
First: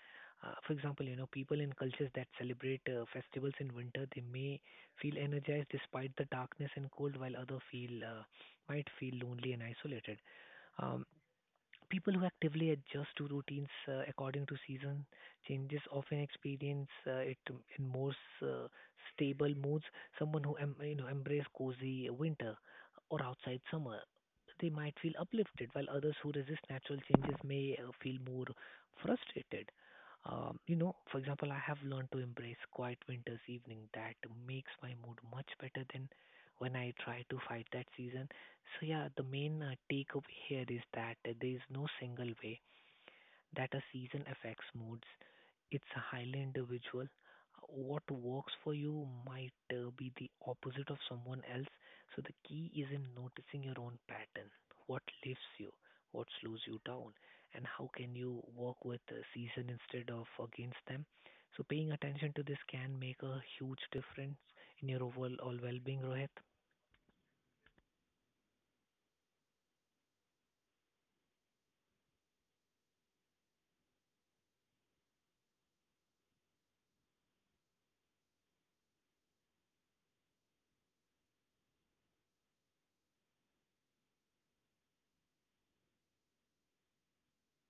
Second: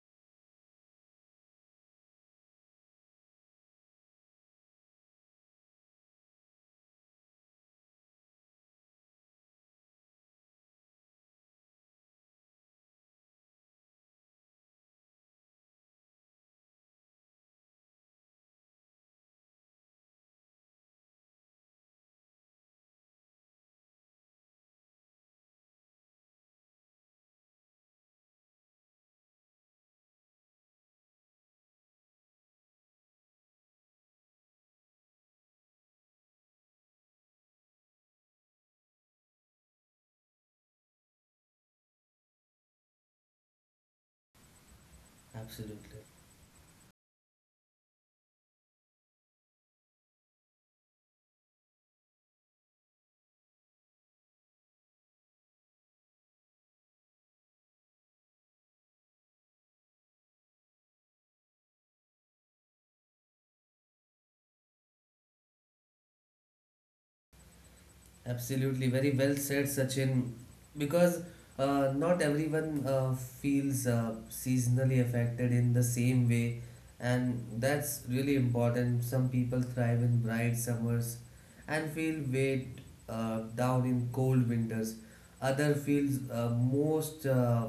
For example, you know, people in cultures that celebrate festivals in winter, they may feel energized despite the darkness and cold, while other feel might feel lonely and isolated. Um, People who actively adjust to routines according to season changes often experience it in more stable moods. Someone who you know, embrace cozy winter or outside summer, they might feel uplifted, while others who resist natural changes may feel more frustrated. You know, for example, I have learned to embrace quiet winter's evening. That makes my mood much better than when I try to fight that season. So yeah, the main takeaway here is that there is no single way that a season affects moods. It's
Absolutely.
highly individual. What works for you might be the opposite of someone else. So the key is in noticing your own pattern. What lifts you? What slows you down? And how can you work with the season instead of against them? So paying attention to this can make a huge difference in your overall well-being, Rohit.
Absolutely, very well said, Sachin. Because not everyone feels seasonally affected in the same way, and that's really important. Some people thrive in bright summers and feel weighed down in cold winters. Other feels most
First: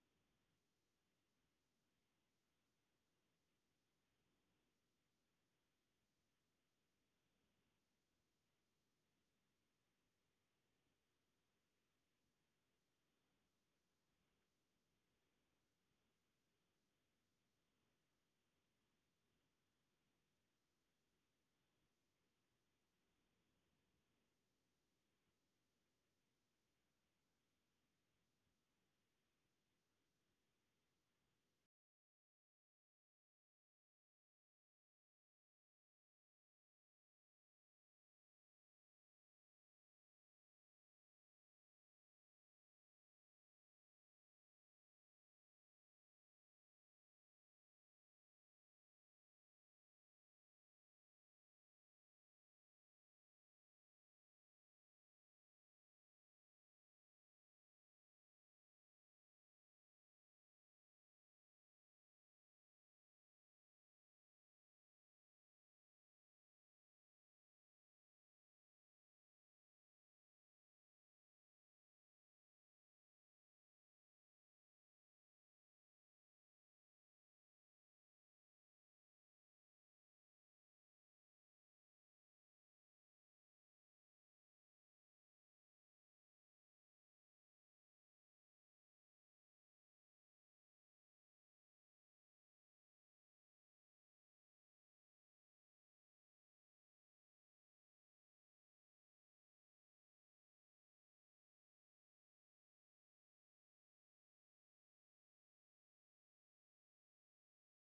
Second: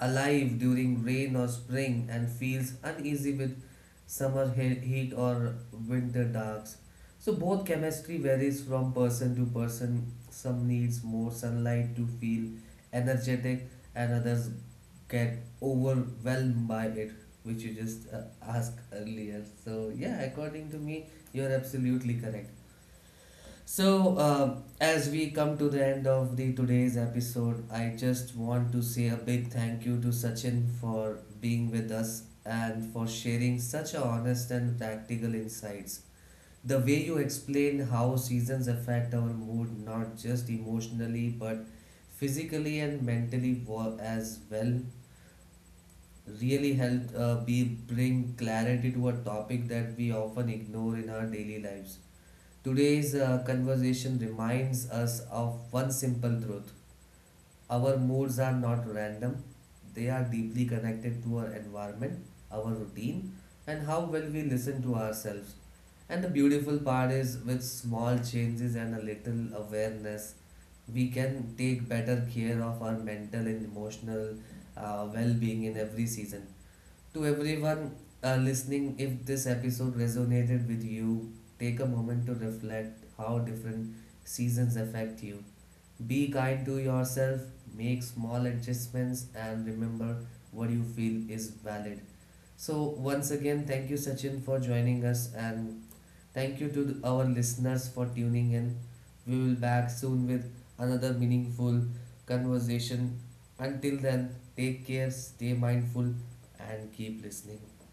alive during rain or spring, and feels uneasy with summer heat or winter darks. So both chemistry varies from person to person. Some needs more sunlight to feel energetic, and others get overwhelmed by it, which you just asked earlier. So yeah, according to me, you're absolutely correct. So, as we come to the end of the today's episode, I just want to say a big thank you to Sachin for being with us and for sharing such a honest and practical insights. The way you explained how seasons affect our mood, not just emotionally but physically and mentally as well, really helped be bring clarity to a topic that we often ignore in our daily lives. Today's conversation reminds us of one simple truth. Our moods are not random, they are deeply connected to our environment, our routine, and how well we listen to ourselves. And the beautiful part is, with small changes and a little awareness, we can take better care of our mental and emotional well being in every season. To everyone listening, if this episode resonated with you, take a moment to reflect how different seasons affect you. Be kind to yourself, make small adjustments, and remember what you feel is valid. So, once again, thank you, Sachin, for joining us, and thank you to our listeners for tuning in. We will back soon with another meaningful conversation. Until then, take care, stay mindful, and keep listening.